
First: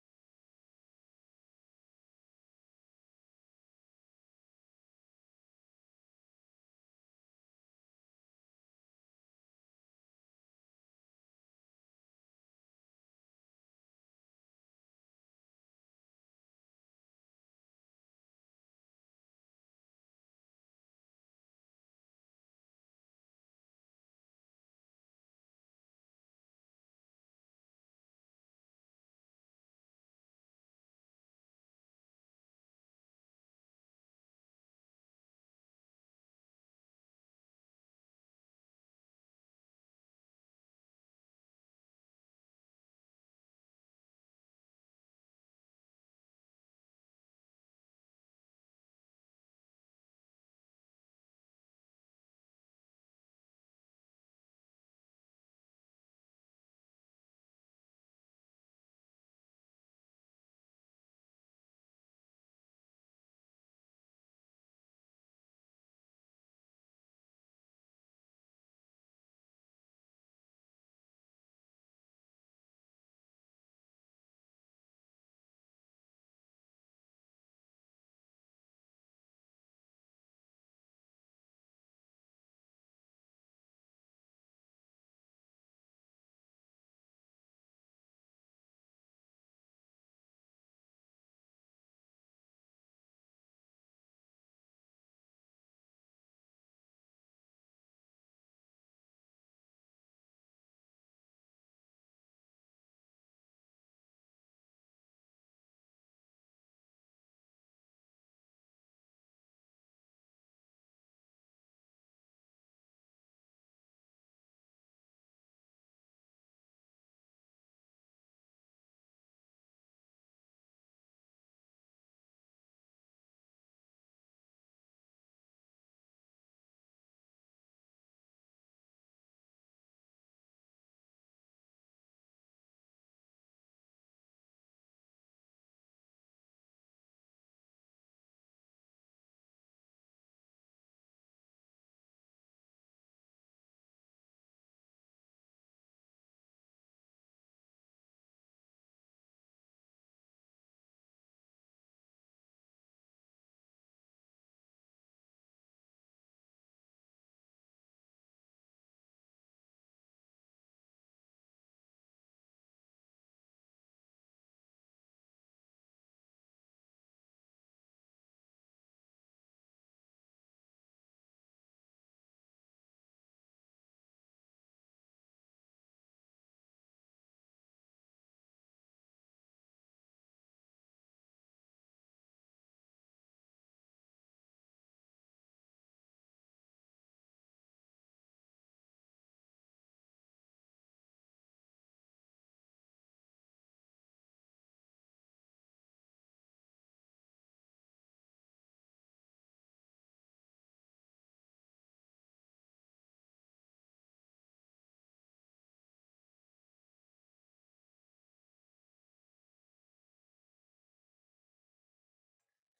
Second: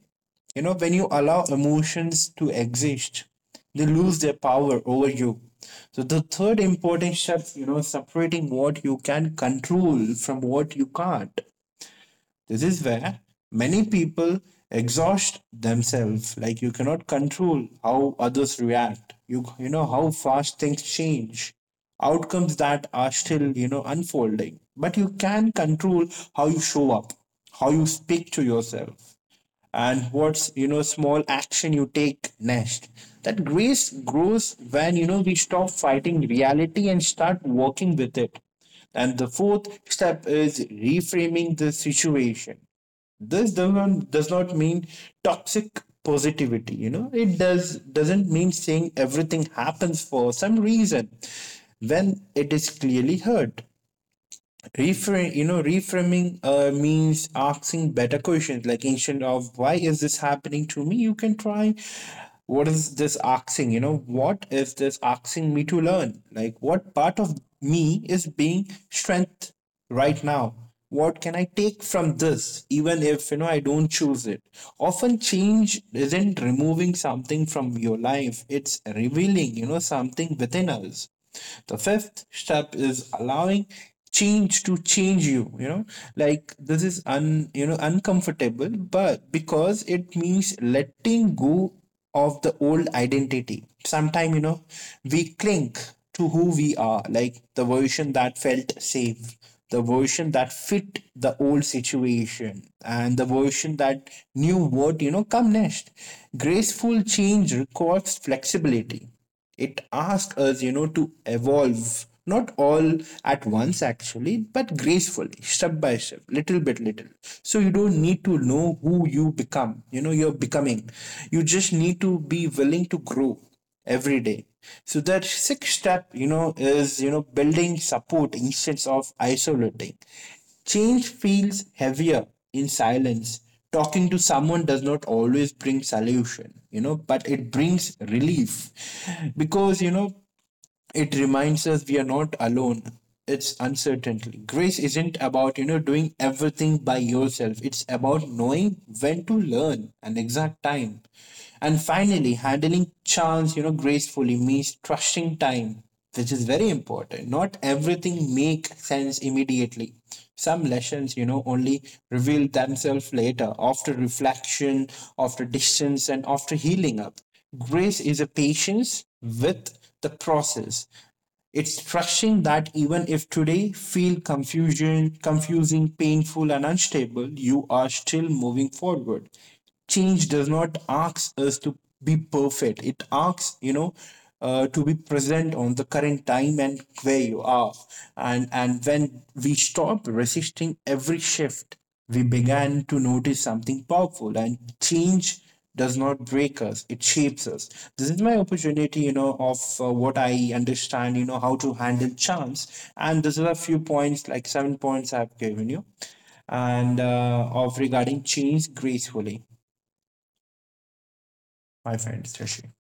Speaker 2: When you allow emotions to exist, they lose their power over you. So the third important step, separating what you can control from what you can't. This is where many people exhaust themselves. Like you cannot control how others react, how fast things change, outcomes that are still, unfolding. But you can control how you show up, how you speak to yourself, and what's, small action you take next. That grace grows when, we stop fighting reality and start working with it. And the fourth step is reframing the situation. This does not mean toxic positivity. It doesn't mean saying everything happens for some reason when it is clearly heard. Reframe you know reframing means asking better questions, like instead of why is this happening to me, you can try what is this asking, what is this asking me to learn, like what part of me is being strength right now, what can I take from this, even if, I don't choose it. Often change isn't removing something from your life, it's revealing, something within us. The fifth step is allowing change to change you you know Like this is un you know uncomfortable, but because it means letting go of the old identity. Sometimes, we cling to who we are, like the version that felt safe, the version that fit the old situation, and the version that knew what, come next. Graceful change requires flexibility. It asks us, to evolve, not all at once actually, but gracefully, step by step, little bit, little. So you don't need to know who you you're becoming. You just need to be willing to grow every day. So that sixth step, is building support instead of isolating. Change feels heavier in silence. Talking to someone does not always bring solution, but it brings relief because, it reminds us we are not alone. It's uncertainty. Grace isn't about, doing everything by yourself. It's about knowing when to learn an exact time. And finally, handling chance, gracefully means trusting time, which is very important. Not everything make sense immediately. Some lessons, only reveal themselves later, after reflection, after distance, and after healing up. Grace is a patience with the process, it's trusting that even if today feel confusing, painful, and unstable, you are still moving forward. Change does not ask us to be perfect. It asks, to be present on the current time and where you are. And when we stop resisting every shift, we began to notice something powerful, and change does not break us, it shapes us. This is my opportunity, you know of what I understand, how to handle chance, and this is a few points, like 7 points I've given you, and of regarding change gracefully, my friend Shashi.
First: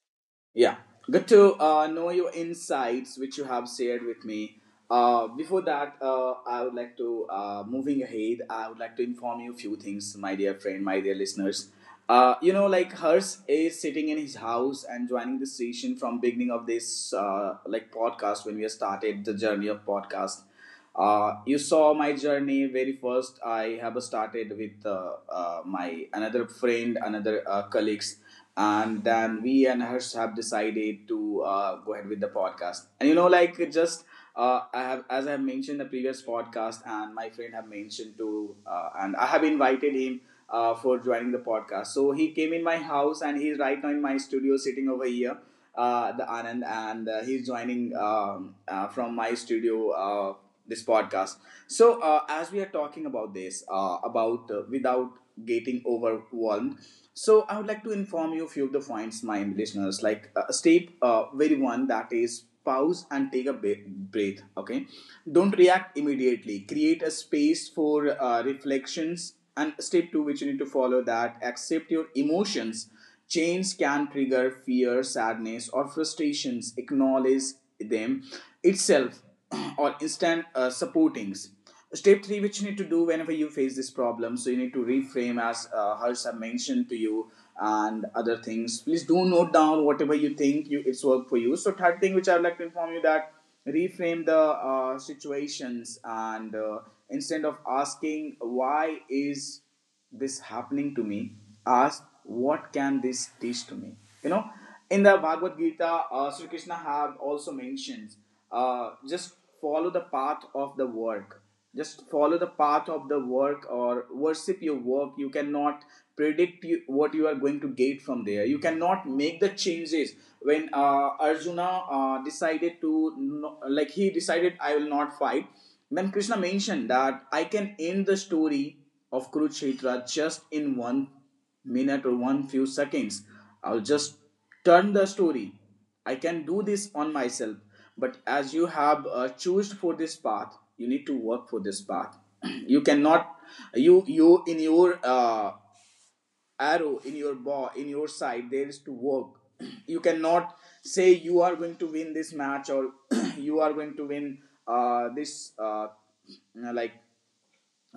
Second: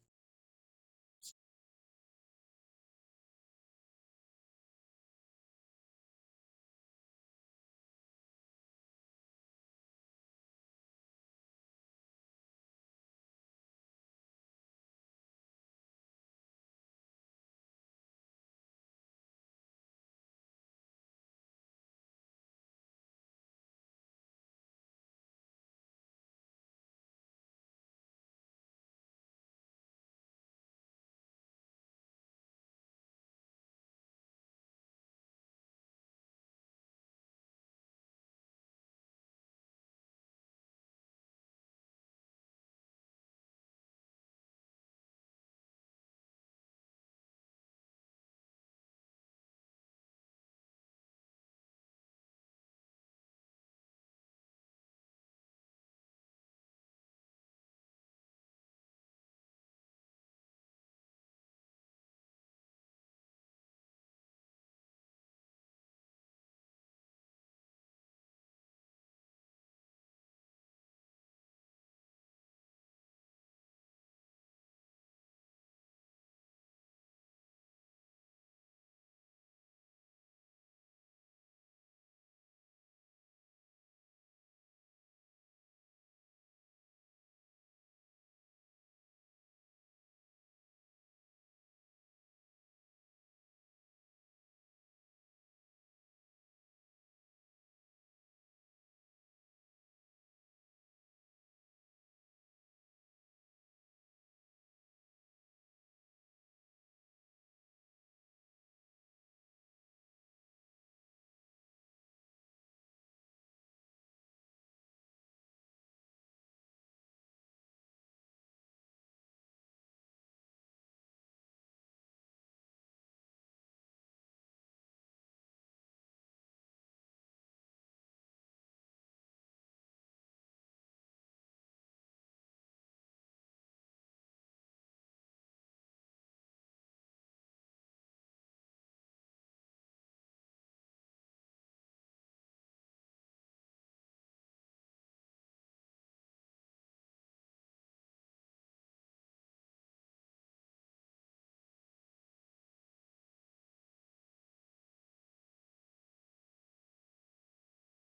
Speaker 1: Yeah, good to know your insights which you have shared with me. Before that, I would like to moving ahead. I would like to inform you a few things, my dear friend, my dear listeners. You know, like Hers is sitting in his house and joining the session from beginning of this like podcast when we started the journey of podcast. You saw my journey very first. I have started with my another friend, another colleagues, and then we and hers have decided to go ahead with the podcast. And you know, like it just I have as I have mentioned in the previous podcast, and my friend have mentioned to, and I have invited him for joining the podcast. So he came in my house, and he's right now in my studio, sitting over here the Anand, and he's joining from my studio. This podcast. So, as we are talking about this, about without getting overwhelmed, so I would like to inform you a few of the points, my listeners. Like step very one, that is pause and take a breath. Okay, don't react immediately. Create a space for reflections. And step two, which you need to follow, that accept your emotions. Chains can trigger fear, sadness, or frustrations. Acknowledge them itself *clears throat* or instant supportings. Step three, which you need to do whenever you face this problem, so you need to reframe as Harsh have mentioned to you and other things. Please do note down whatever you think you it's work for you. So third thing, which I'd like to inform you that reframe the situations and instead of asking why is this happening to me, ask what can this teach to me. You know, in the Bhagavad Gita, Sri Krishna have also mentions, just follow the path of the work, just follow the path of the work or worship your work. You cannot predict you, what you are going to get from there. You cannot make the changes. When Arjuna decided to no, like he decided I will not fight, then Krishna mentioned that I can end the story of Kurukshetra just in 1 minute or one few seconds. I'll just turn the story. I can do this on myself. But as you have choose for this path, you need to work for this path. *clears throat* you cannot you in your arrow in your bow in your side there is to work. *clears throat* you cannot say you are going to win this match or *clears throat* you are going to win this like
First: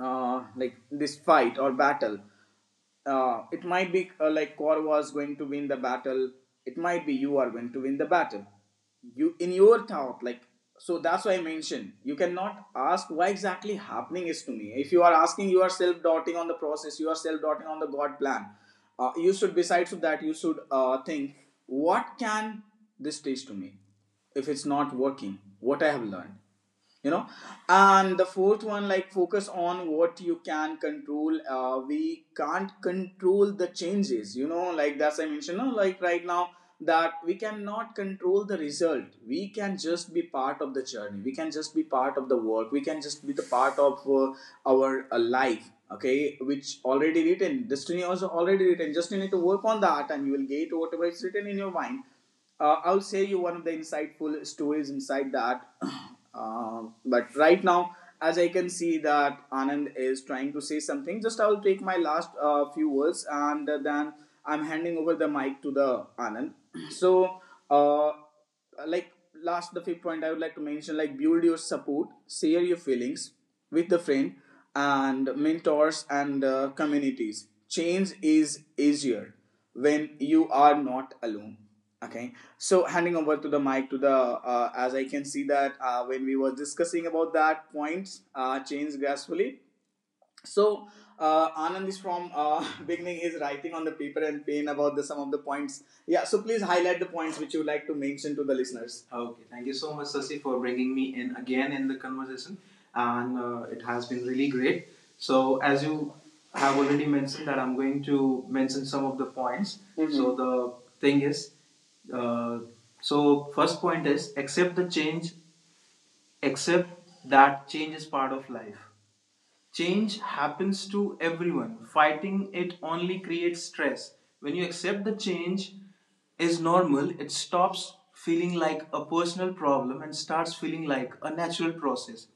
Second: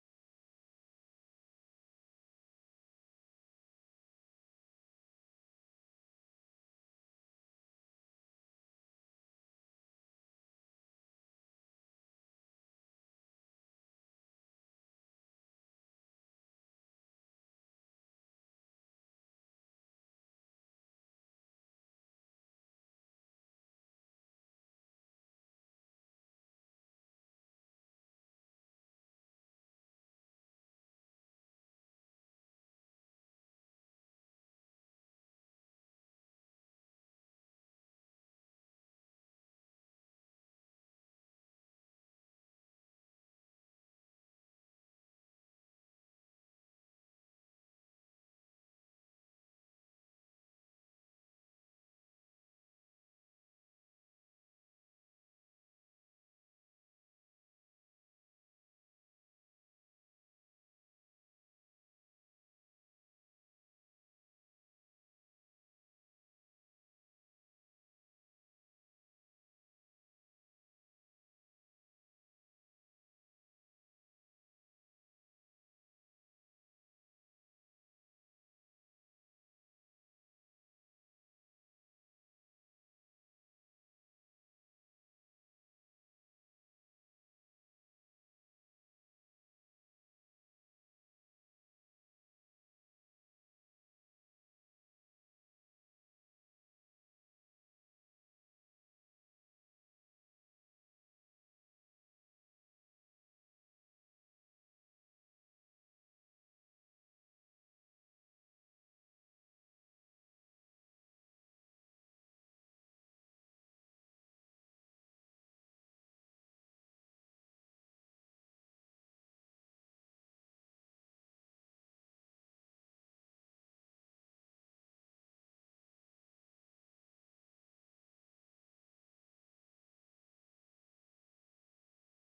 Speaker 1: like this fight or battle. It might be like Korva is going to win the battle. It might be you are going to win the battle. You in your thought, like so. That's why I mentioned you cannot ask why exactly happening is to me. If you are asking, you are self doubting on the process. You are self doubting on the God plan. You should besides of that, you should think what can this teach to me if it's not working. What I have learned, you know. And the fourth one, like focus on what you can control. We can't control the changes, you know, like that's I mentioned no? Like right now that we cannot control the result, we can just be part of the journey, we can just be part of the work, we can just be the part of our life. Okay, which already written, destiny also already written, just you need to work on that and you will get whatever is written in your mind. I'll share you one of the insightful stories inside that. *clears throat* But right now, as I can see that Anand is trying to say something, just I'll take my last few words and then I'm handing over the mic to the Anand. *clears throat* So uh, like last the fifth point I would like to mention like build your support, share your feelings with the friend and mentors and communities. Change is easier when you are not alone. Okay, so handing over to the mic to the as I can see that when we were discussing about that points, change gracefully. So Anand is from *laughs* beginning is writing on the paper and pen about the some of the points. Yeah, so please highlight the points which you like to mention to the listeners. Okay, thank you so much, Sasi, for bringing me in again in the conversation, and it has been really great. So, as you have already mentioned, that I'm going to mention some of the points. Mhm. So the thing is, uh, so first point is accept the change, accept that change is part of life. Change happens to everyone. Fighting it only creates stress. When you accept the change is normal, it stops feeling like a personal problem and starts feeling like a natural process.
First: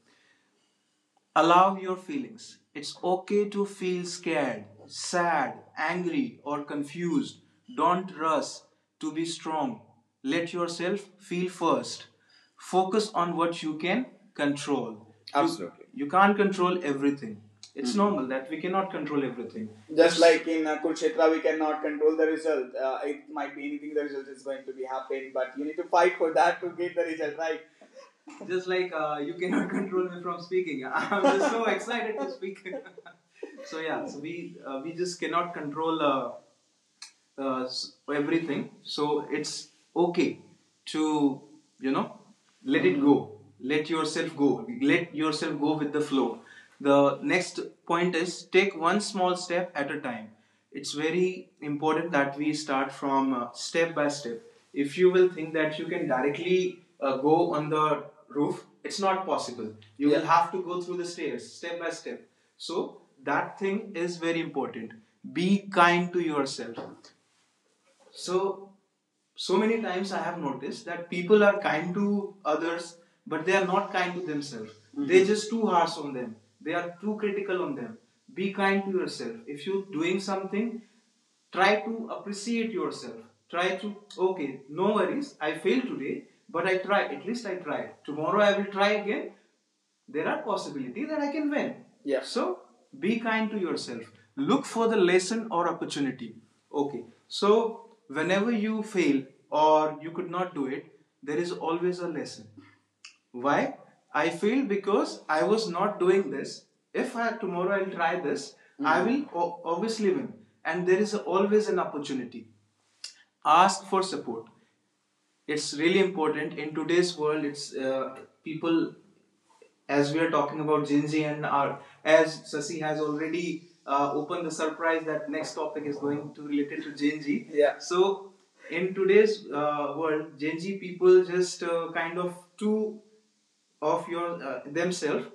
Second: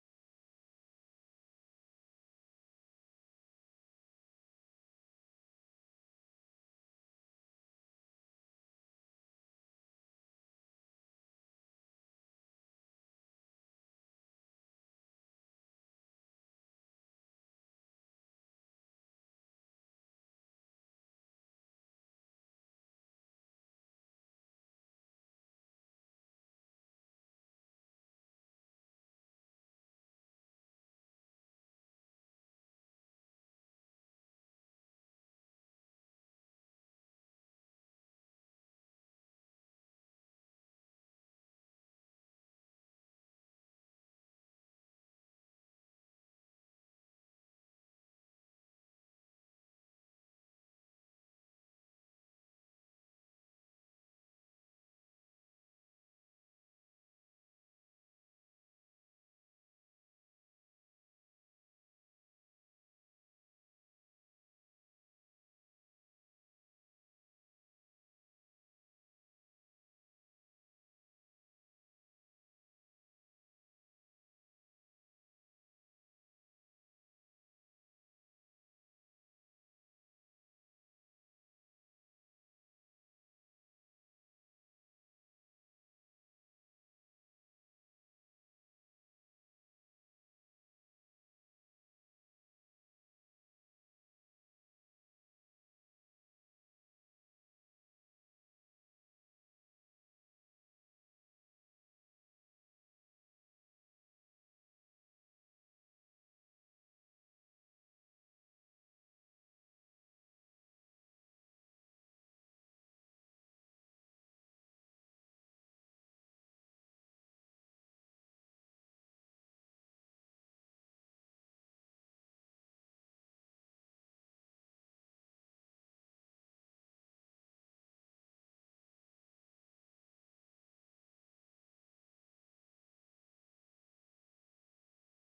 Speaker 1: Allow your feelings. It's okay to feel scared, sad, angry, or confused. Don't rush to be strong. Let yourself feel first. Focus on what you can control. Absolutely. You can't control everything. It's, mhm, normal that we cannot control everything. Just like in Kurukshetra, we cannot control the result. It might be anything, the result is going to be happening, but you need to fight for that to get the result, right? *laughs* Just like you cannot *laughs* control me from speaking. *laughs* I'm just so *laughs* excited to speak. *laughs* So we just cannot control uh, everything, so it's okay to you know let it go, let yourself go, let yourself go with the flow. The next point is take one small step at a time. It's very important that we start from step by step. If you will think that you can directly go on the roof, it's not possible. You, yeah, will have to go through the stairs step by step. So that thing is very important. Be kind to yourself. So, so many times I have noticed that people are kind to others, but they are not kind to themselves. Mm-hmm. They're just too harsh on them. They are too critical on them. Be kind to yourself. If you're doing something, try to appreciate yourself, try to, okay, no worries, I failed today, but I try. At least I tried. Tomorrow I will try again. There are possibilities that I can win. Yeah. So be kind to yourself. Look for the lesson or opportunity. Okay. So whenever you fail or you could not do it, there is always a lesson. Why? I failed because I was not doing this. If I, tomorrow I'll try this, mm-hmm, I will obviously win. And there is always an opportunity. Ask for support. It's really important in today's world. It's People, as we are talking about Gen Z, and our, as Sasi has already opened the surprise that next topic is going to related to Gen Z. Yeah. So in today's world, Gen Z people just kind of too of your themselves,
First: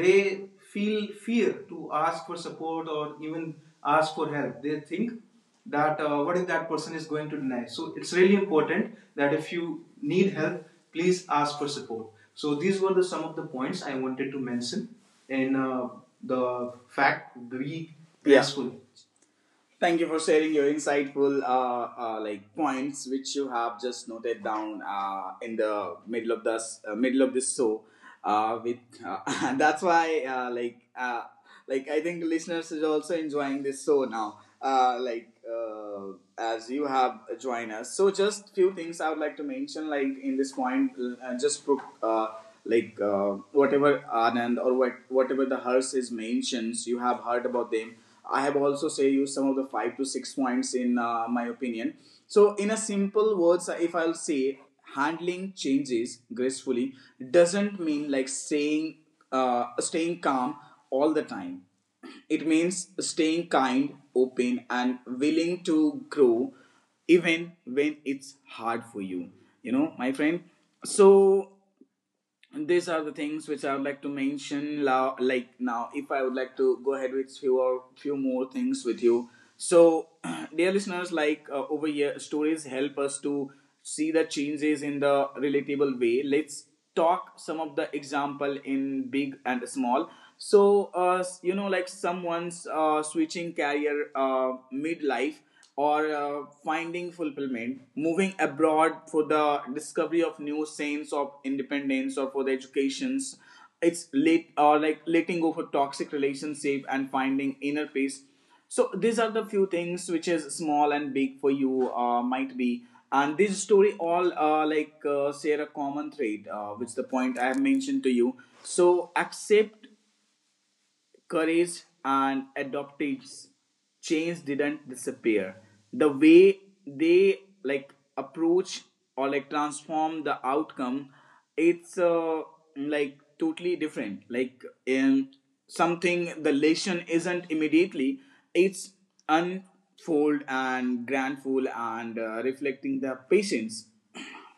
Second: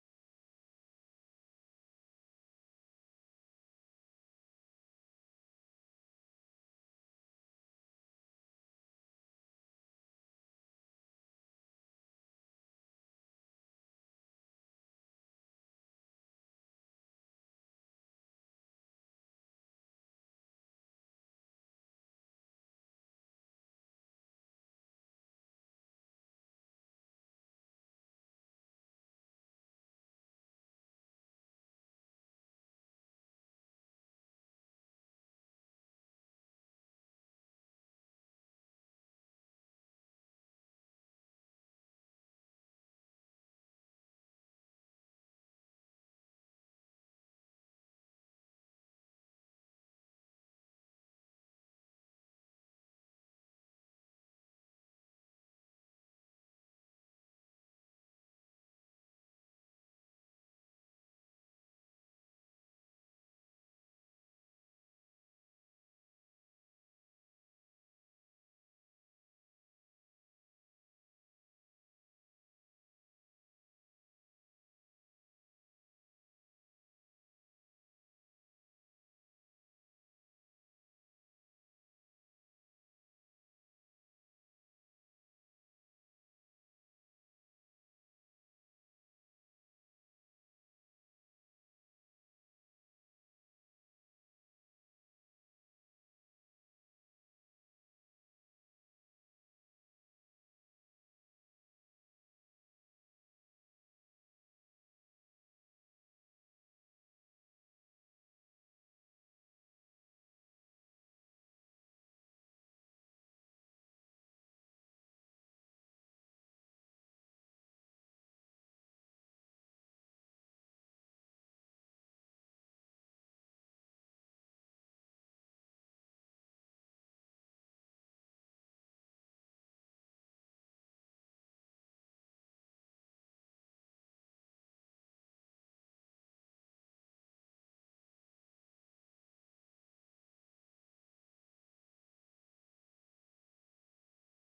Speaker 1: they feel fear to ask for support or even ask for help. They think that what if that person is going to deny. So it's really important that if you need help, please ask for support. So these were the some of the points I wanted to mention. In the fact, be graceful. Yeah. Thank you for sharing your insightful like points which you have just noted down in the middle of this middle of this show. With uh, *laughs* that's why I think listeners is also enjoying this show now. As you have joined us, so just few things I would like to mention. Like in this point, just pro- like whatever Anand or whatever the Hers is mentions, you have heard about them. I have also say used some of the 5 to 6 points in my opinion. So in a simple words, if I'll say handling changes gracefully doesn't mean like staying staying calm all the time. It means staying kind, open, and willing to grow even when it's hard for you. You know, my friend. So these are the things which I would like to mention. Like now, if I would like to go ahead with few or few more things with you. So, *clears throat* dear listeners, over here, stories help us to see the changes in the relatable way. Let's talk some of the example in big and small. So, you know, like someone's switching career midlife or finding fulfillment, moving abroad for the discovery of new sense of independence or for the educations, it's late, or like letting go for toxic relationship and finding inner peace. So these are the few things which is small and big for you might be. And this story all share a common thread, which the point I have mentioned to you. So accept courage and adoptees, change didn't disappear. The way they like approach or like transform the outcome, it's like totally different. Like in something the lesson isn't immediately, it's unfold and grandful and reflecting the patience.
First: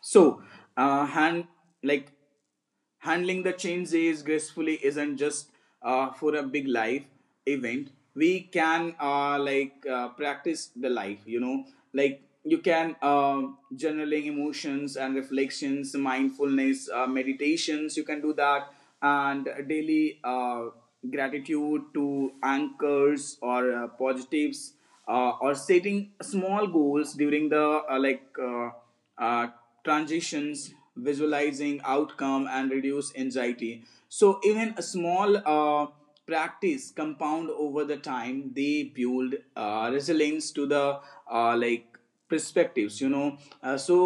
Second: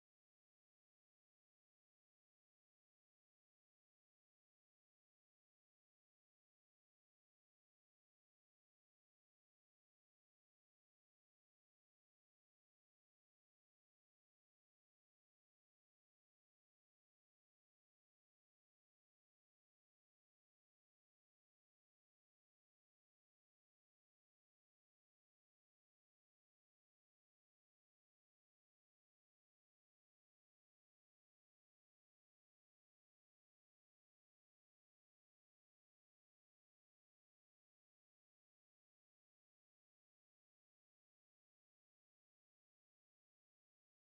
Speaker 1: So and like handling the changes gracefully isn't just for a big life event. We can practice the life, you know. Like you can journaling emotions and reflections, mindfulness meditations, you can do that, and daily gratitude to anchors or positives, or setting small goals during the uh, transitions, visualizing outcome and reduce anxiety. So even a small practice compound over the time, they build resilience to the uh, like perspectives, you know. So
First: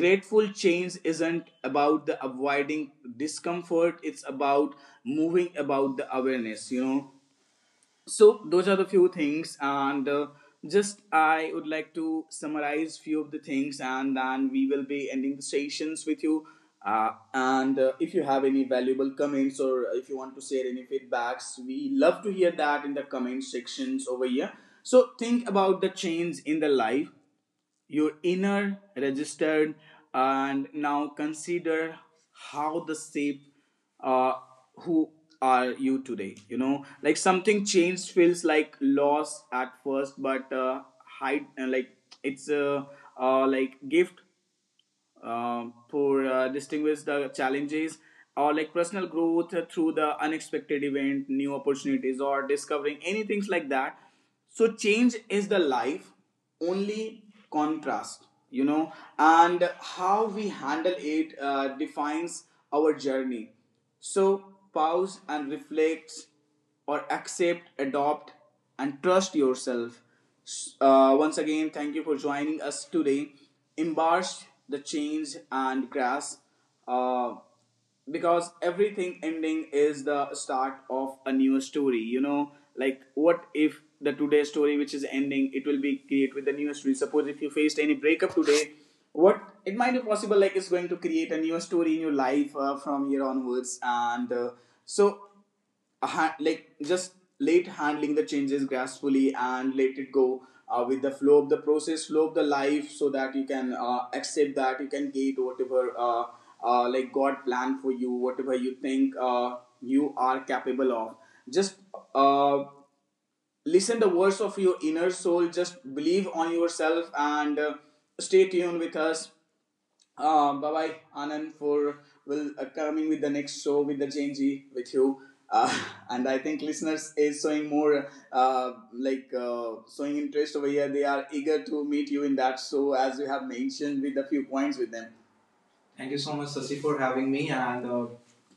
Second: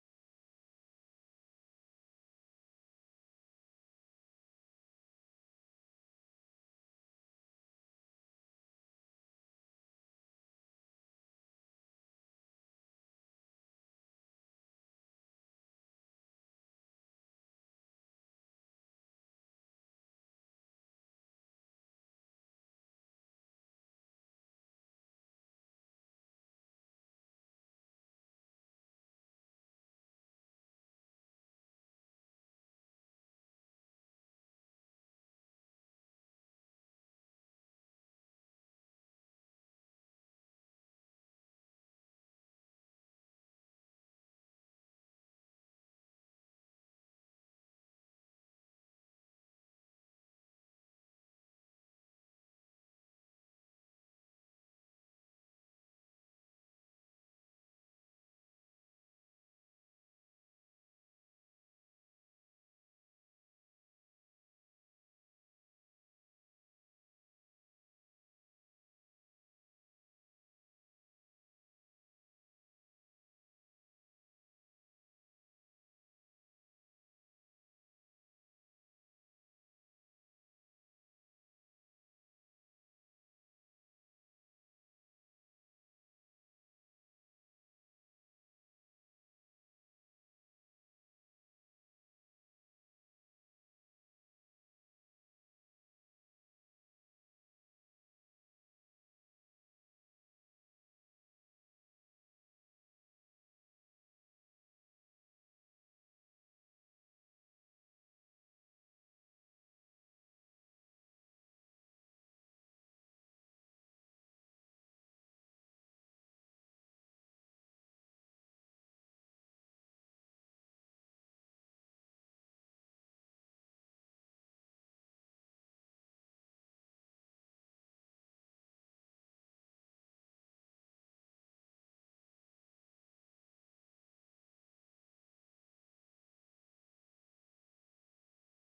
Speaker 1: grateful change isn't about the avoiding discomfort. It's about moving about the awareness, you know. So those are the few things, and just I would like to summarize few of the things and then we will be ending the sessions with you. And if you have any valuable comments or if you want to share any feedbacks, we love to hear that in the comment sections over here. So think about the change in the life, your inner registered, and now consider how the shape, uh, who are you today, you know. Like something changed feels like loss at first, but hide , it's a like gift, for distinguish the challenges or like personal growth through the unexpected event, new opportunities, or discovering anything like that. So change is the life, only contrast, you know, and how we handle it defines our journey. So pause and reflect or accept, adopt, and trust yourself. Once again, thank you for joining us today. Embrace the change and grasp, uh, because everything ending is the start of a new story. You know, like what if the today story which is ending, it will be create with the new story. Suppose if you faced any breakup today, what, it might be possible like it's going to create a new story in your life from here onwards, and so a ha- like just late handling the changes gracefully and let it go with the flow of the process, flow of the life, so that you can accept that you can get whatever god planned for you, whatever you think you are capable of. Just uh, listen the words of your inner soul, just believe on yourself, and stay tuned with us. Bye bye, Anand, for will coming with the next show with the Genji with you. Uh, *laughs* and I think listeners is showing more showing interest over here. They are eager to meet you in that show as you have mentioned with a few points with them. Thank you so much, Sasi, for having me. And uh,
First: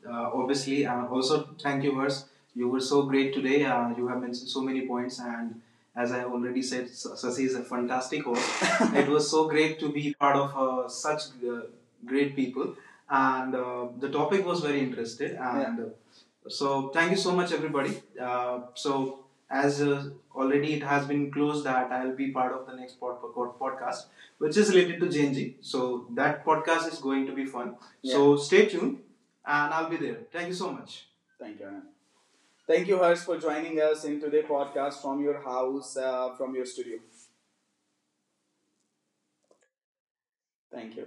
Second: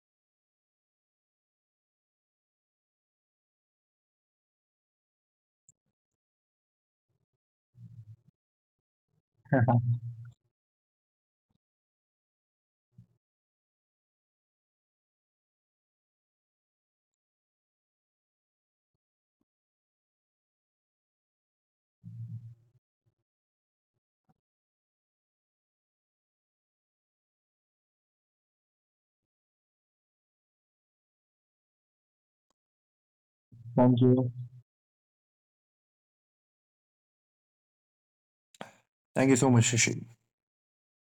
Speaker 1: uh, obviously, also thank you, Hers. You were so great today. You have mentioned so many points. And as I already said, Sasi is a fantastic host. *laughs* It was so great to
Speaker 2: *laughs*
Speaker 1: be part of such great people. And the topic was very interesting. And so thank you so much, everybody. So as already it has been closed that I'll be part of the next podcast, which is related to Genji. So that podcast is going to be fun. Yeah. So stay tuned, and I'll be there. Thank you so much. Thank you. Thank you, Harsh, for joining
Speaker 2: Thank
Speaker 1: us in
Speaker 2: you.
Speaker 1: today's podcast from your house, from your studio.
Speaker 2: Thank you so much, Shashi.
Speaker 1: Thank you.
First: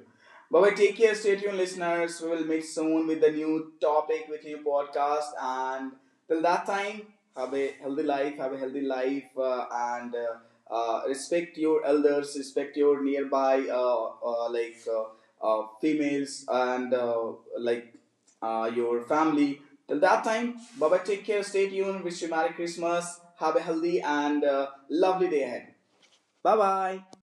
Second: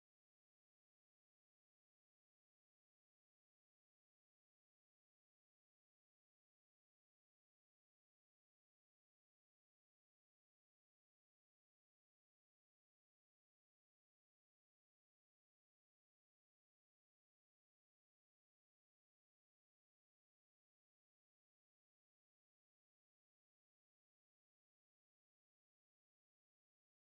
Speaker 1: Bye bye. Take care. Stay tuned, listeners. We will meet soon with the new topic, with new podcast. And till that time, have a healthy life. Have a healthy life and respect your elders. Respect your nearby, females and like your family. Till that time, bye bye. Take care. Stay tuned. Wish you Merry Christmas. Have a healthy and lovely day ahead. Bye bye.